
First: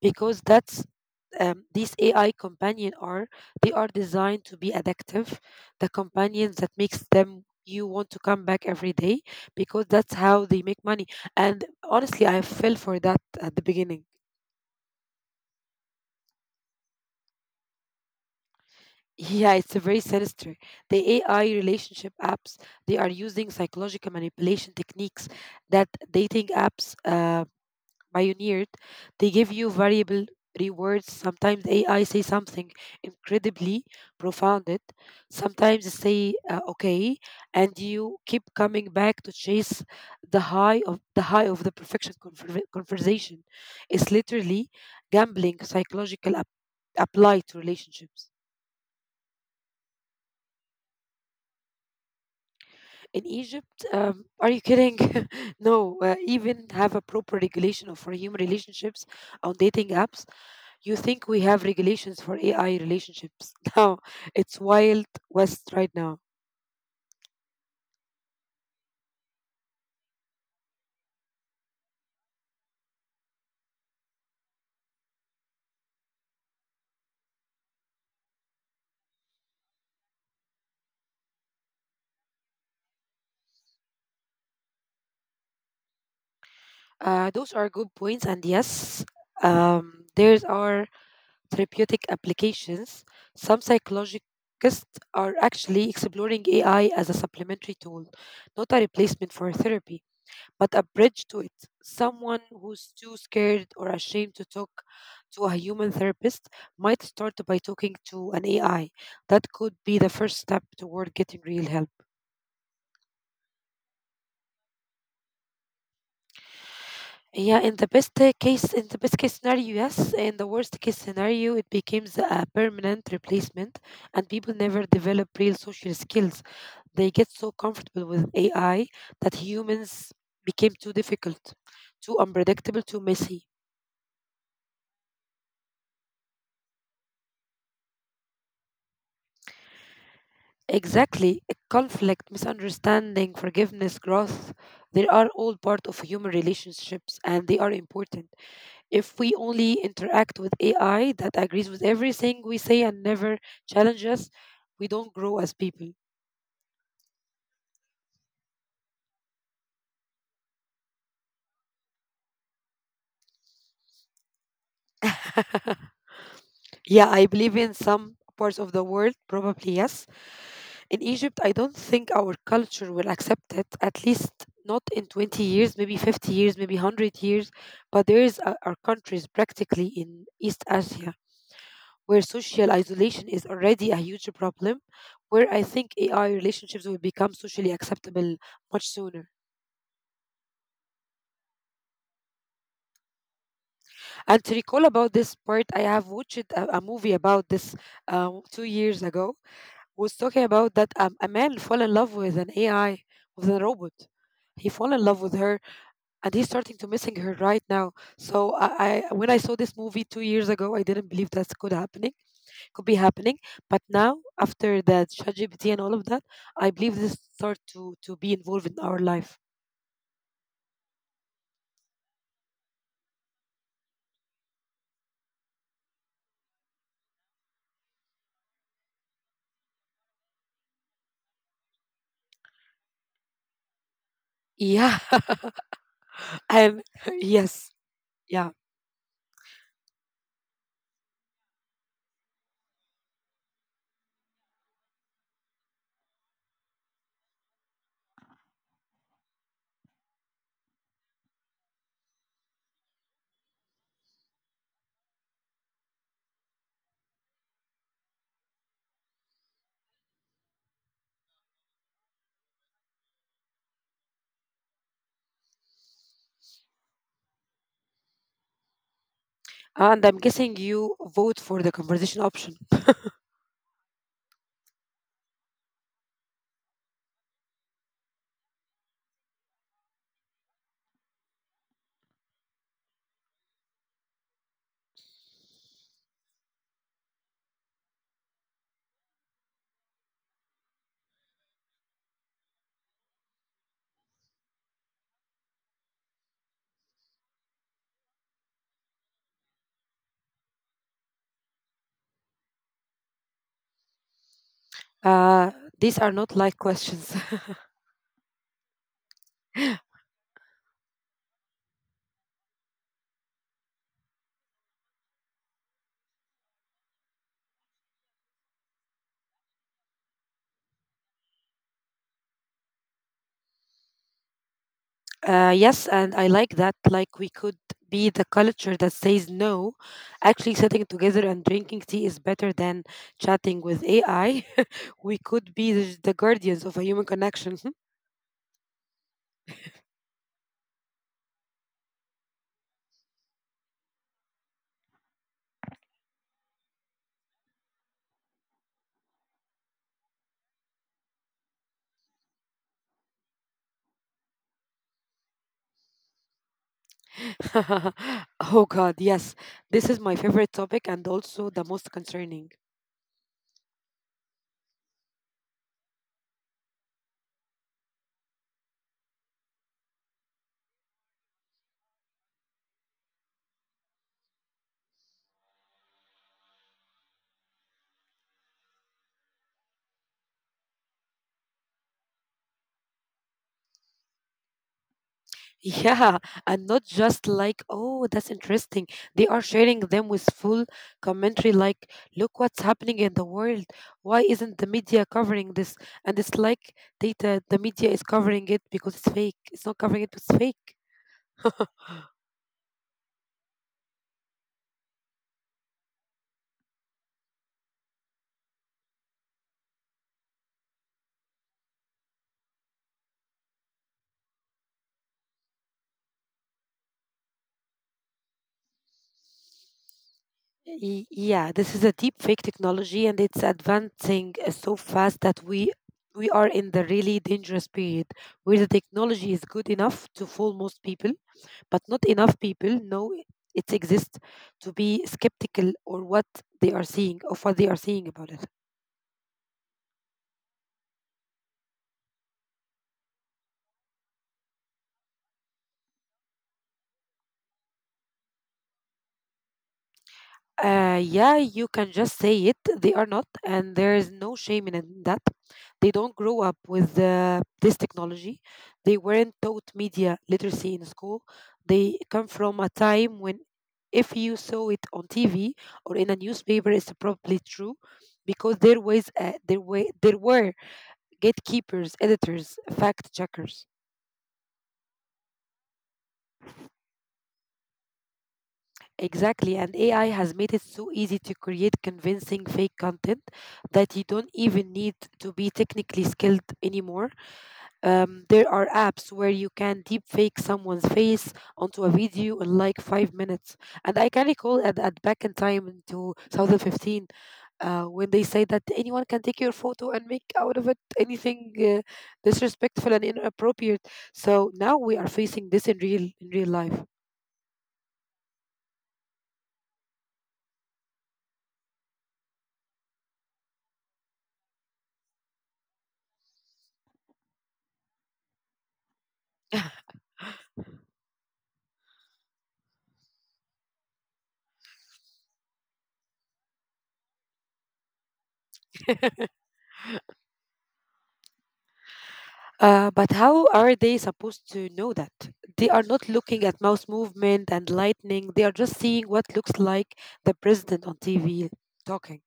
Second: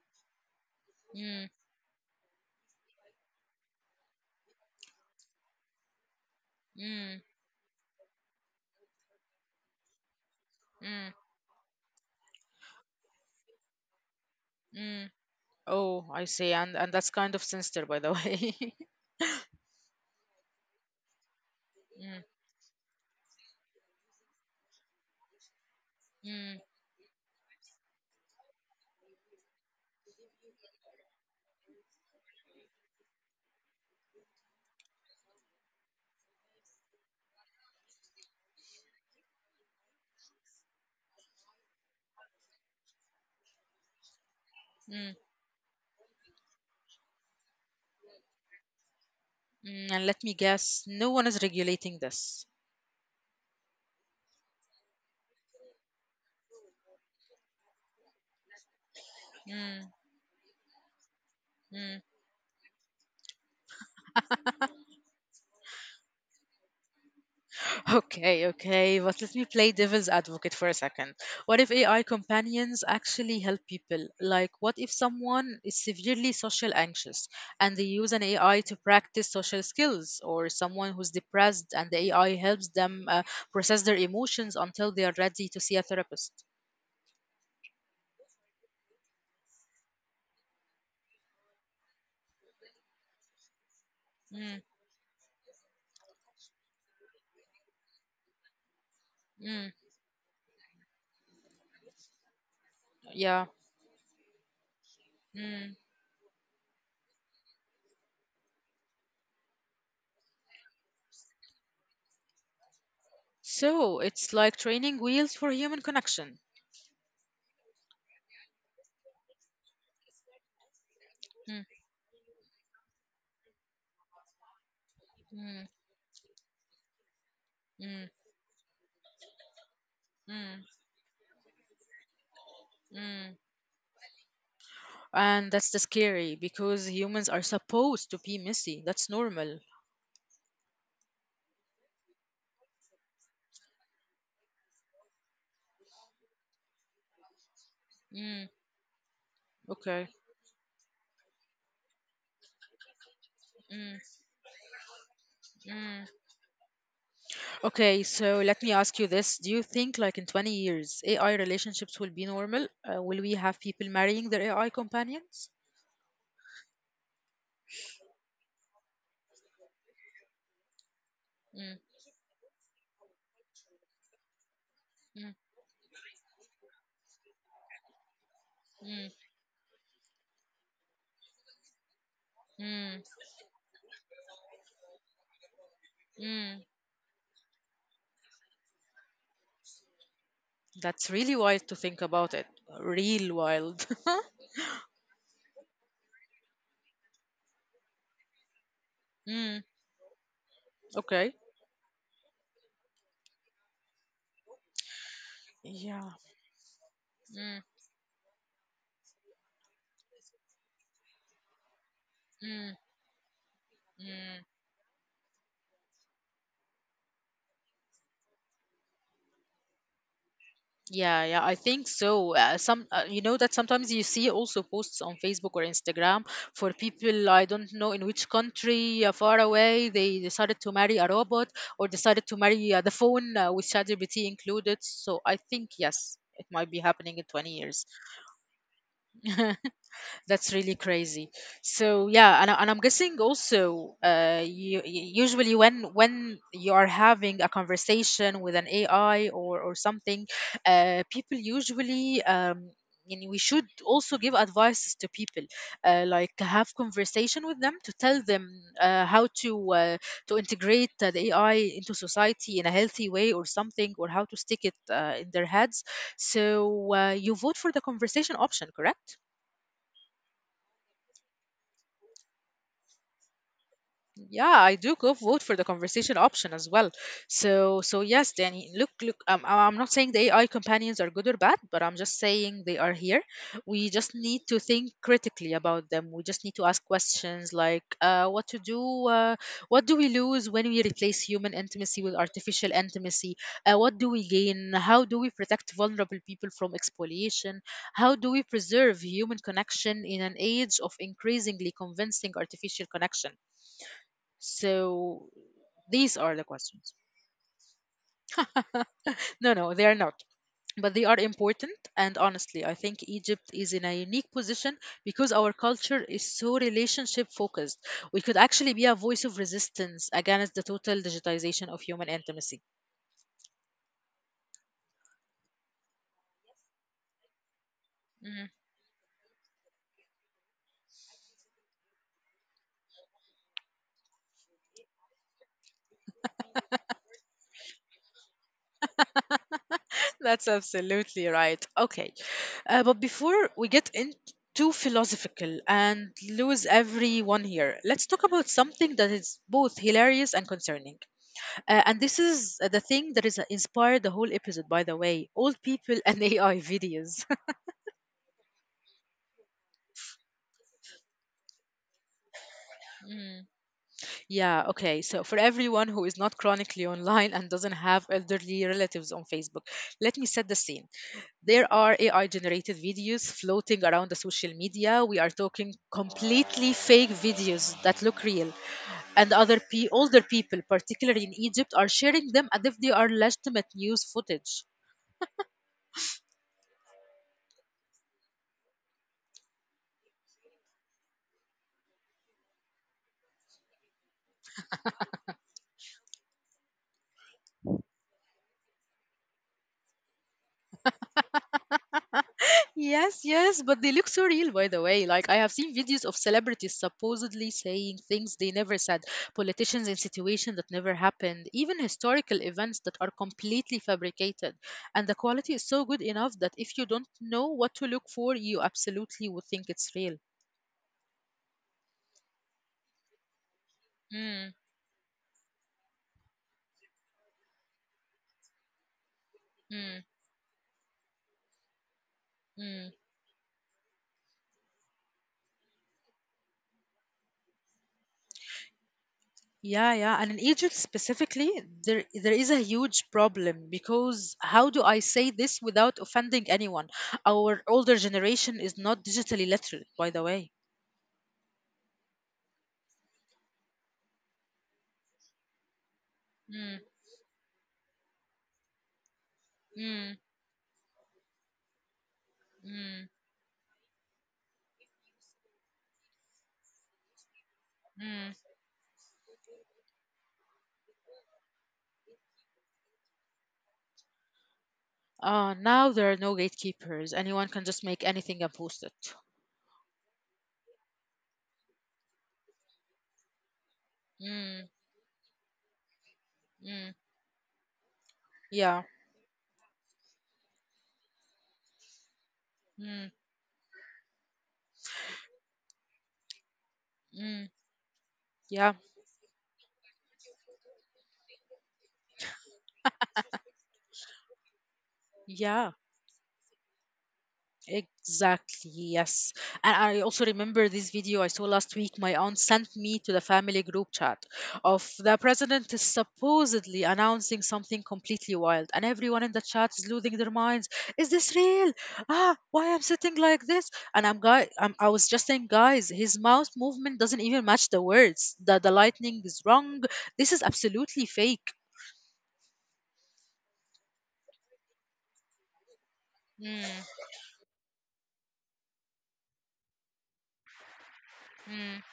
Because that's mm, these AI companion are they are designed to be addictive, the companions that makes mm, them you want to come back every day because that's how they make money. mm, And honestly, I fell for that at the beginning. [laughs] mm, Oh, I see. And that's kind of sinister, by the way. [laughs] Yeah, it's a very sinister. The AI relationship mm, apps they are using psychological manipulation techniques that dating mm, apps pioneered, they give you variable rewards. Sometimes AI say something incredibly profound, it, sometimes say okay, and you keep coming back to chase the high of the perfection conversation. It's literally mm, gambling psychological applied to relationships. Mm, and let me guess, no one is regulating this. In Egypt, are you kidding? [laughs] No, even have a proper regulation of for human relationships on mm, dating apps. You think we have mm. regulations for AI relationships? [laughs] Now it's wild west right now. Okay, okay, but let me play devil's advocate for a second. What if AI companions actually help people? Like, what if someone is severely social anxious and they use an AI to practice social skills, or someone who's depressed and the AI helps them process their emotions until they are ready to see a therapist? Those are good points, and yes, there are therapeutic applications. Some psychologists Mm, are actually exploring AI as a supplementary tool, not a replacement mm, for therapy, but a bridge to it. Someone who's yeah. too scared or ashamed to talk Mm. to a human therapist might start by talking to an AI. That could be the first step toward getting real help. So it's like training wheels for human connection. Yeah, in the best in the best case scenario, yes. In the worst case Mm, scenario, it becomes a permanent replacement, and people never mm, develop real social skills. They get so mm, comfortable with AI that humans mm, became too difficult, too unpredictable, mm. too messy. And that's the scary because humans are supposed to be messy. That's normal. Exactly, conflict, misunderstanding, forgiveness, growth. They are all part of human relationships, and they are Mm, important. If we okay. only interact with AI that agrees with everything we say and never Mm, challenges, we don't grow mm. as people. Okay, so let me ask you this. Do you think, like, in 20 years, AI relationships will be normal? Will we have people marrying their AI companions? [laughs] Yeah, I believe in some parts of the world, probably yes. In Mm, Egypt, I don't think our culture will accept it, at least mm, not in 20 years, maybe 50 years, maybe 100 years. But there is mm, our countries practically in East Asia where mm, social isolation is already a huge problem, where I mm. think AI relationships will become socially acceptable much sooner. That's really wild to think about it. Real wild. [laughs] And to recall about this part, I have watched a movie about this two mm, years ago. Was talking okay. about that a man fall in love with an AI, with a robot. He fall in Yeah. love with her, and he's Mm, starting to missing her right now. So I when I saw this movie 2 years ago, I didn't believe that mm. Could be happening. But now, after that ChatGPT and all of that, I believe this start to be involved in our life. Yeah, yeah, I think so. Some, you know, that sometimes you see also posts on Facebook or Instagram for people I don't know in which country, far away, they decided to marry a robot or decided to marry the phone with ChatGPT included. So I Yeah, think yes, it might be [laughs] happening in and 20 [laughs] years. yes, yeah. [laughs] That's really crazy. And I'm guessing also, usually when you are having a conversation with an AI or something, people usually And we should also give advices to people, like have conversation with them to tell them how to integrate the AI into society in a healthy way or something, or how to stick it in their heads. So you vote for the conversation option, correct? And I'm guessing you vote for the conversation option. Yeah, I do go vote for the conversation option as well. So, so yes, Danny. Look, look. I'm not saying the AI companions are good or bad, but I'm just saying they are here. We just need to think critically about them. We just need to ask questions like, what to do? What do we lose when we replace human intimacy with artificial intimacy? What do we gain? How do we protect vulnerable people from exploitation? How do we preserve human connection in an age of increasingly convincing artificial connection? So Uh, these these are are the not like questions. questions. [laughs] No, no, they are [laughs] not. But they are important. And honestly, I think Egypt is in a unique position because our culture is so relationship focused. We could actually be a voice of resistance against the total digitization of human intimacy. Yes, and I like that. Like, we could be the Mhm. culture that says no. Actually, sitting together and drinking tea is better than chatting with AI. [laughs] We could be the guardians of a human connection. That's absolutely right. Okay. But before we get into philosophical and lose everyone here, let's talk about something that is both hilarious and concerning. And this is the thing that is inspired the whole episode, by the way. Old people and [laughs] AI videos. [laughs] Oh God, yes. This is my favorite topic and also the most concerning. [laughs] Yeah, okay. So, for everyone who is not chronically online and doesn't have elderly relatives on Facebook, let me set the scene. There are AI generated videos floating around the social media. We are talking completely fake videos that look real. And older people, particularly in Egypt, are sharing them as if they are legitimate news footage. Yeah, and not just like, oh, that's interesting. They are sharing them with full commentary, like, look what's happening in the world. Why isn't the media covering this? And it's like data, the media is covering it because it's fake. It's not covering it, it's fake. [laughs] Yes, yes, but they look so real, by the way. Like, I have seen videos of celebrities supposedly saying things they never said, politicians in situations that never happened, even historical events that are completely fabricated. And the quality is so good enough that if you don't know what to look for, you absolutely would think it's real. Yeah, this is a deep fake technology and it's Mm, advancing so fast that we are in the really dangerous period where the technology mm, is good enough to fool most people, but not mm. enough people know it exists to be skeptical or what they are seeing about it. Yeah, yeah, and in Egypt specifically, there is a huge problem because how do I say this without offending anyone? Our older generation is not digitally literate, by the way. Yeah, you can just say it. They are not, and there is no shame in that. They Mm, don't grow up with this technology. They weren't mm, taught media literacy in school. They come mm, from a time when, if you saw it on TV or in a newspaper, it's probably mm, true, because there were gatekeepers, editors, fact checkers. Now there are no gatekeepers. Anyone can just make anything and post it. Exactly, and AI has made it so easy to create convincing fake content that mm, you don't even need to be technically mm, skilled anymore. Yeah, There are apps where you can deep fake someone's face onto a video mm, in like 5 minutes. And I can recall at back in time in mm. 2015, when yeah, they say that anyone can take your photo and make out of it anything disrespectful and inappropriate. So now we are yeah. facing this in real life. Exactly, yes. And I also remember this video I saw last week. My aunt sent me to the family group chat of the president is supposedly announcing something completely wild, and everyone in the chat is losing their minds. Is this real? Ah, why I'm sitting like this? And I'm guy, I'm, I was just saying, guys, his mouth movement doesn't even match the words. The [laughs] lightning is wrong. This is absolutely fake. But how are they supposed to know that? They are not looking at mouse Mm, movement and lightning. They are just seeing what looks like the president on TV mm. talking.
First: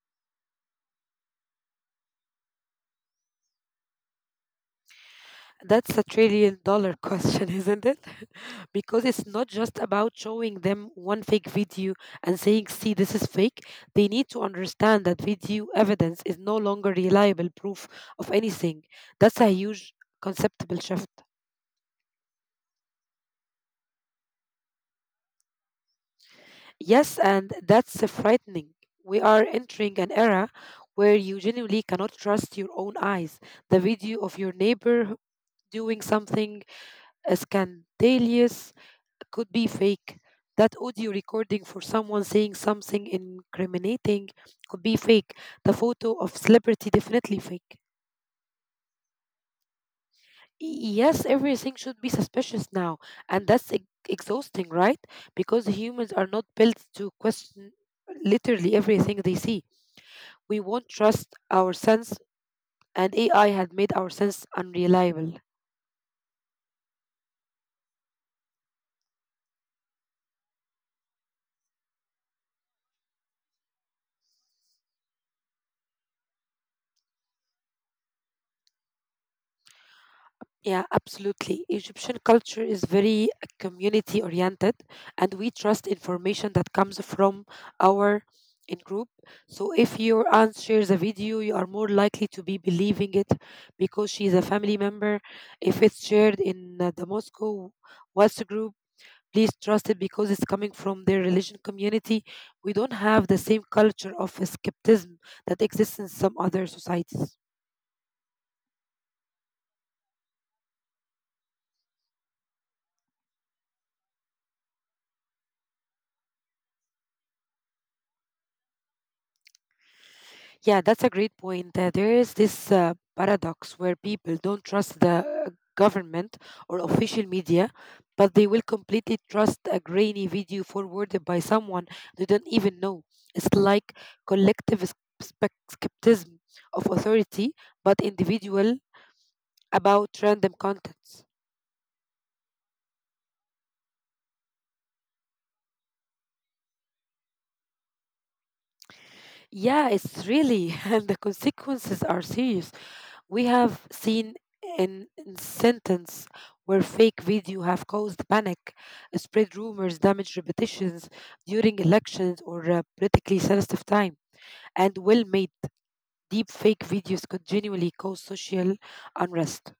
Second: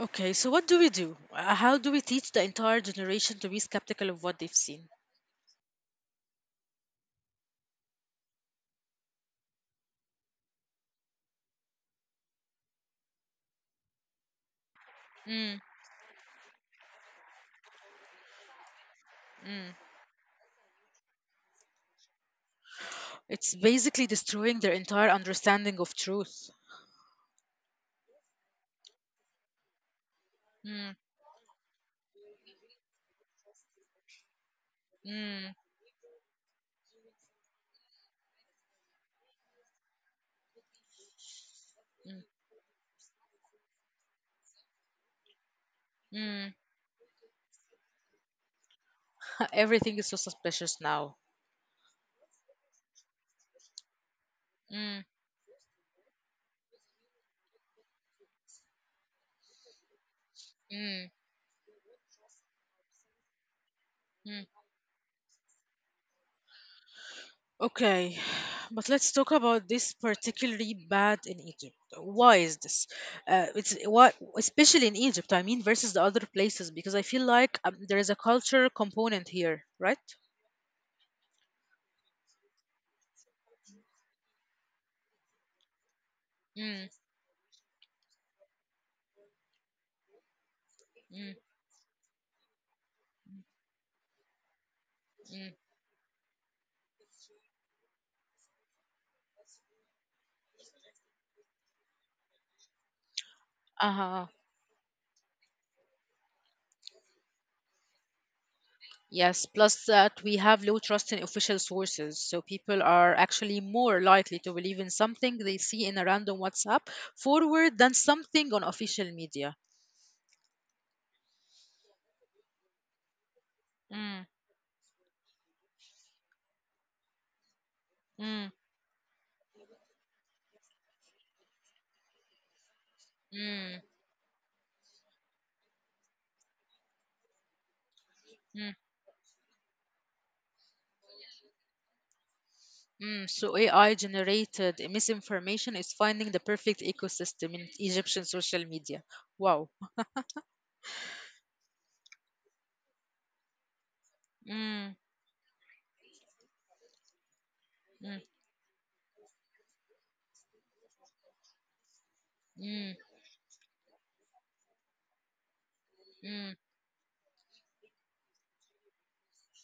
Okay, so what do we do? How do we teach the entire generation to be skeptical of what they've seen? That's a trillion dollar question, [laughs] isn't it? [laughs] Because it's not just about showing them one fake video and saying, see, this is fake. They need to understand that Mm, video evidence is no longer reliable proof of anything. That's a mm, huge conceptual shift. It's basically destroying their entire understanding of truth. Yes, and that's frightening. We are entering an era mm, where you genuinely cannot trust your own eyes. The video of your mm, doing something scandalous could be fake. That audio recording for mm, someone saying something incriminating could be fake. The photo of mm, celebrity definitely fake. [laughs] Everything is so suspicious now. Yes, everything should be suspicious now, and that's exhausting, mm, right? Because humans are not built to question literally everything they see we won't mm, trust our sense, and AI had made our mm. sense unreliable. Okay, [sighs] but let's talk about this particularly bad in Egypt. Why is this? Uh, it's why, especially in Egypt, I mean, versus the other places, because I feel like there is a culture component here, right? Yeah, absolutely. Egyptian culture is very community oriented, and we trust information that Mm, comes from our in group. So if your aunt shares a video, mm, you are more likely to be believing it because she is a family member. mm, If it's shared in the Moscow WhatsApp group, please trust it because it's coming from their religion community. We don't have the same culture of Uh-huh. skepticism that exists in some other societies. Yes, plus that we have low trust in official sources, so people are actually more likely to believe in something they see in a random WhatsApp forward than something on official media. Yeah, that's a great point. There is this paradox where people Mm, don't trust the government or official media, but they will mm, completely trust a grainy video forwarded by someone they don't even know. It's like mm, collective skepticism of authority, but individual mm, about random contents. mm. So AI generated misinformation is finding the perfect ecosystem in Egyptian social media. Yeah, Wow. it's really, [laughs] and the consequences are serious. We have seen in, Mm, in sentence where fake video have caused mm, panic, spread rumors, damage reputations during elections or mm, politically sensitive time, and well-made deep mm. fake videos continually cause social unrest.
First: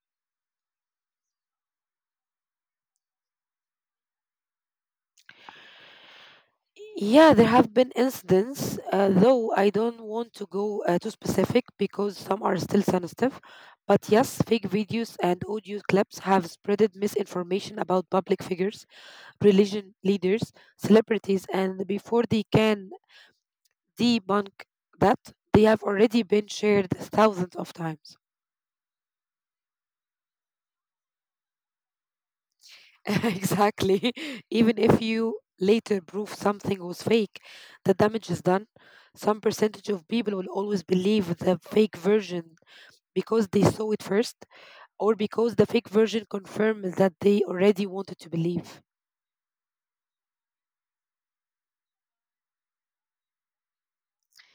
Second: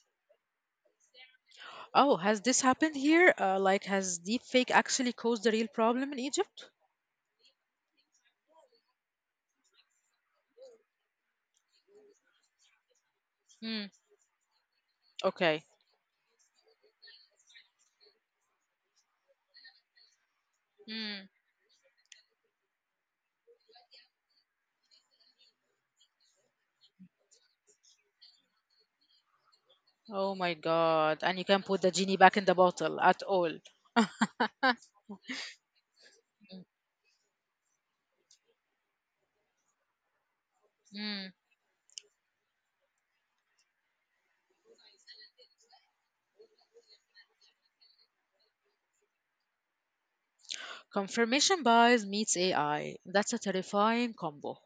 Oh, has this happened here? Like, has deepfake actually caused a real problem in Egypt? Yeah, there have been incidents, though I don't want to go too specific because some are still sensitive. Mm, But yes, fake videos and okay. audio clips have spreaded misinformation about public figures, religion leaders, Mm, celebrities, and before they can debunk that, they have already been shared thousands of times. Oh my God. And you can put the genie back in the bottle at [laughs] all. Exactly. Even if you later prove something was fake, the damage is done. Some percentage of people will always Mm. believe the fake version because they saw it first or because the fake version confirms that they already wanted to believe. Confirmation bias meets AI. That's a terrifying combo.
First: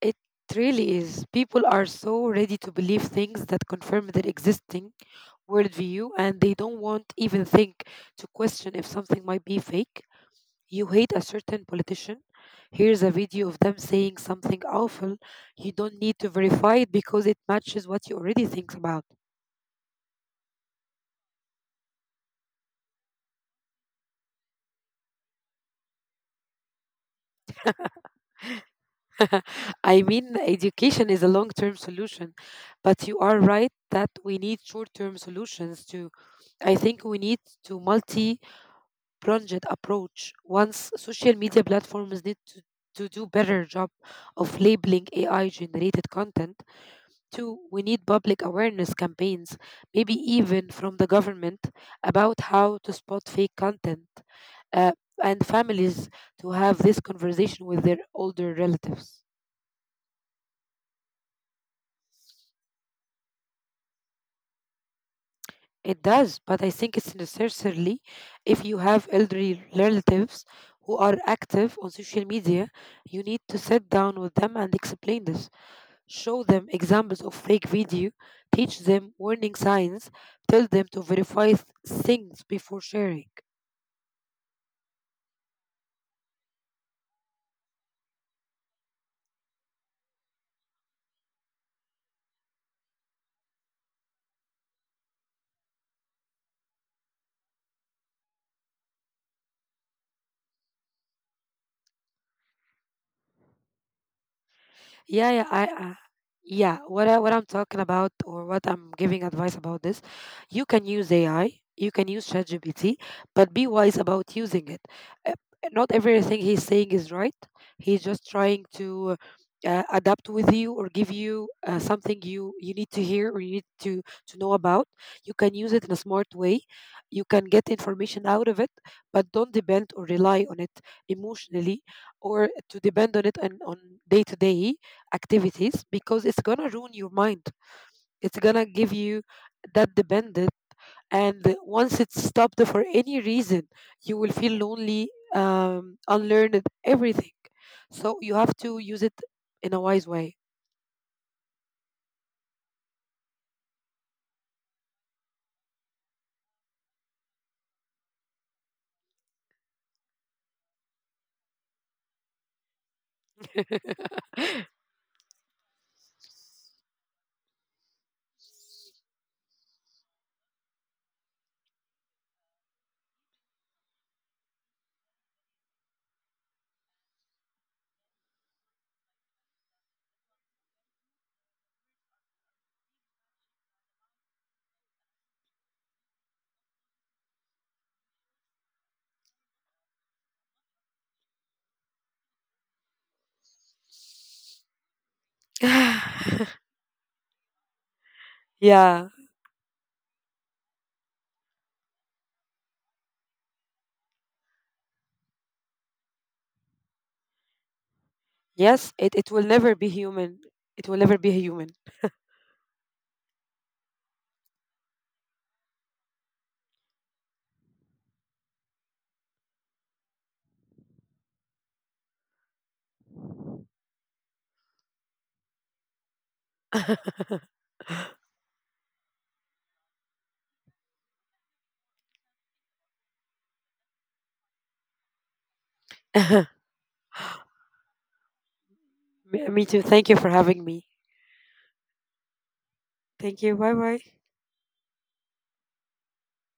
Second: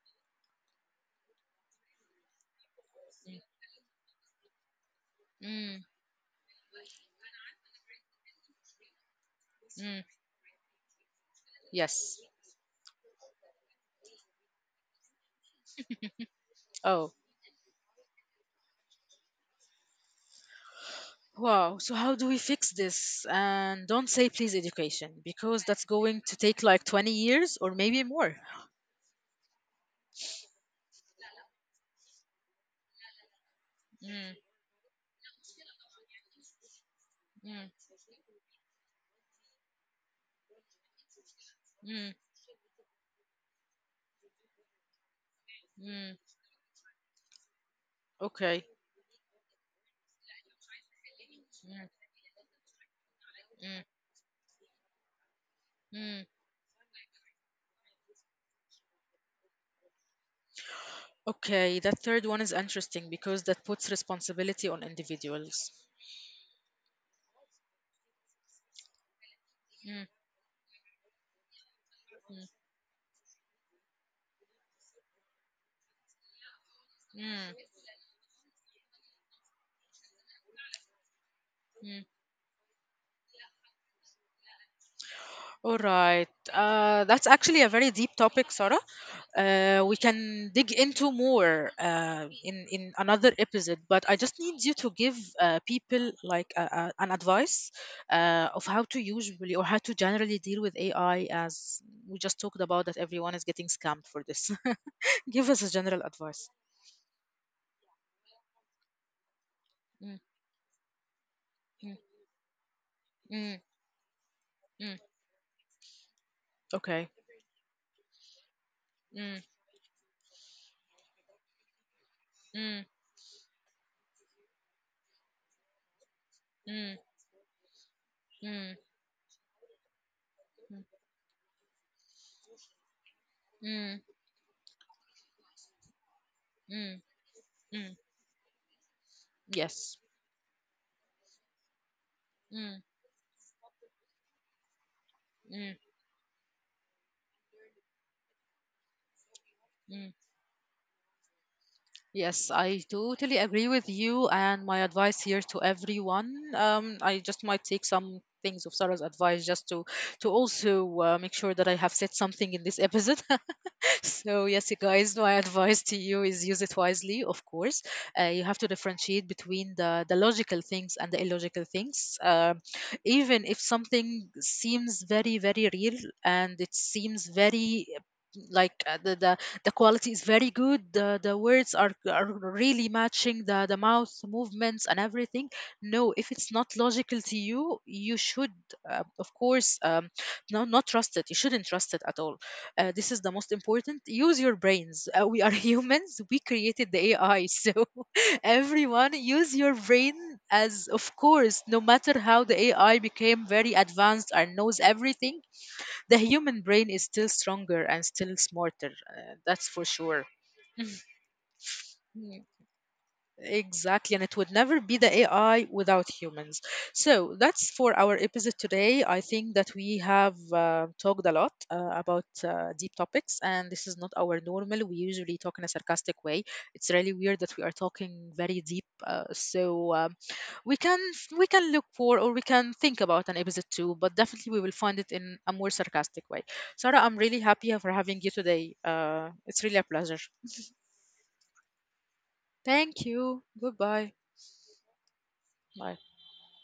It really is. People are so ready to believe things that confirm their existing Mm. worldview and they don't want even think to question if something might be fake. Mm. You hate a certain politician? Yes. Here's a video of them saying something awful. You don't need to verify it Oh, because it matches what you already think about. wow. So, how do we fix this? And don't say please education because that's going to take like 20 years or maybe more. [laughs] I mean, education is a long term solution, but you are right that we Mm. need short term solutions too. I think we need Mm. to multi pronged approach. Once social media Mm. platforms need to do better job of labeling AI generated Mm. content. Two, we need public Okay. awareness campaigns, maybe even from the government, about how to spot fake Mm. content, uh, and families Mm. to have this conversation with their older relatives. Okay, that third one is interesting because that puts responsibility on individuals. It does, but I think it's necessarily if you have elderly Mm, relatives who are active on social mm, media, you need to sit down with them and explain this. Show them examples of mm, fake video, teach them warning signs, tell them to verify mm. things before sharing. All right. That's actually a very deep topic, Sarah. We can dig into more in another episode, but I just need you to give people like an advice of how to usually or how to generally deal with AI, as we just talked about that everyone is getting scammed for this. Yeah, [laughs] yeah, Give I, us a general advice. yeah. What I, what I'm talking about, or what I'm giving advice about this, Mm, you can use AI, you mm, can use ChatGPT, but mm, be wise about using it. mm. Uh, Not everything he's saying is Okay. right. He's just trying to Mm. Adapt with you or give you something you Mm, need to hear or you need to know about. You can use it in a smart way. mm, You can get information out of it, mm, but don't depend or rely on it mm, emotionally or to depend on it on mm, day to day activities because it's gonna ruin mm, your mind. mm. It's gonna give you that Yes. dependent, and once it's stopped Mm, for any reason, you will feel lonely, mm, unlearned, everything. So you have to use it in a wise mm. way. Yes, I totally agree with you. And my advice here to everyone, I just might take some things of Sarah's advice just to also make sure that I have said something in this episode. [laughs] [laughs] So, yes, you guys, my advice to you is use it wisely, of course. You have to differentiate between the logical things and the illogical things. Even if something seems very, very real and it seems very like the quality is very good, the words are really matching the mouth movements and everything. No, if it's not logical to you, you should, of course, no, not trust it. You shouldn't trust it at all. This is the most important: use your brains. We are [laughs] humans, we created the AI, so [laughs] everyone, Yeah. use your brain. As Of course, no matter how the AI became very advanced and knows everything, the human brain is still stronger and still smarter, Yes. It it will that's never for be sure. human. It will never be human. Exactly, and it would never be the AI without humans. So that's for our episode today. I think that we have talked a lot about deep topics, and this is not our normal. We usually talk in a sarcastic way. It's really weird [laughs] that we are talking very deep. We can look for or we can think about an episode too, but definitely we will find it in a more sarcastic way. Sarah, I'm really happy for having you today. Me It's me really a too. Thank pleasure. you for having me. Thank you. Thank you. Bye bye. Goodbye. Bye.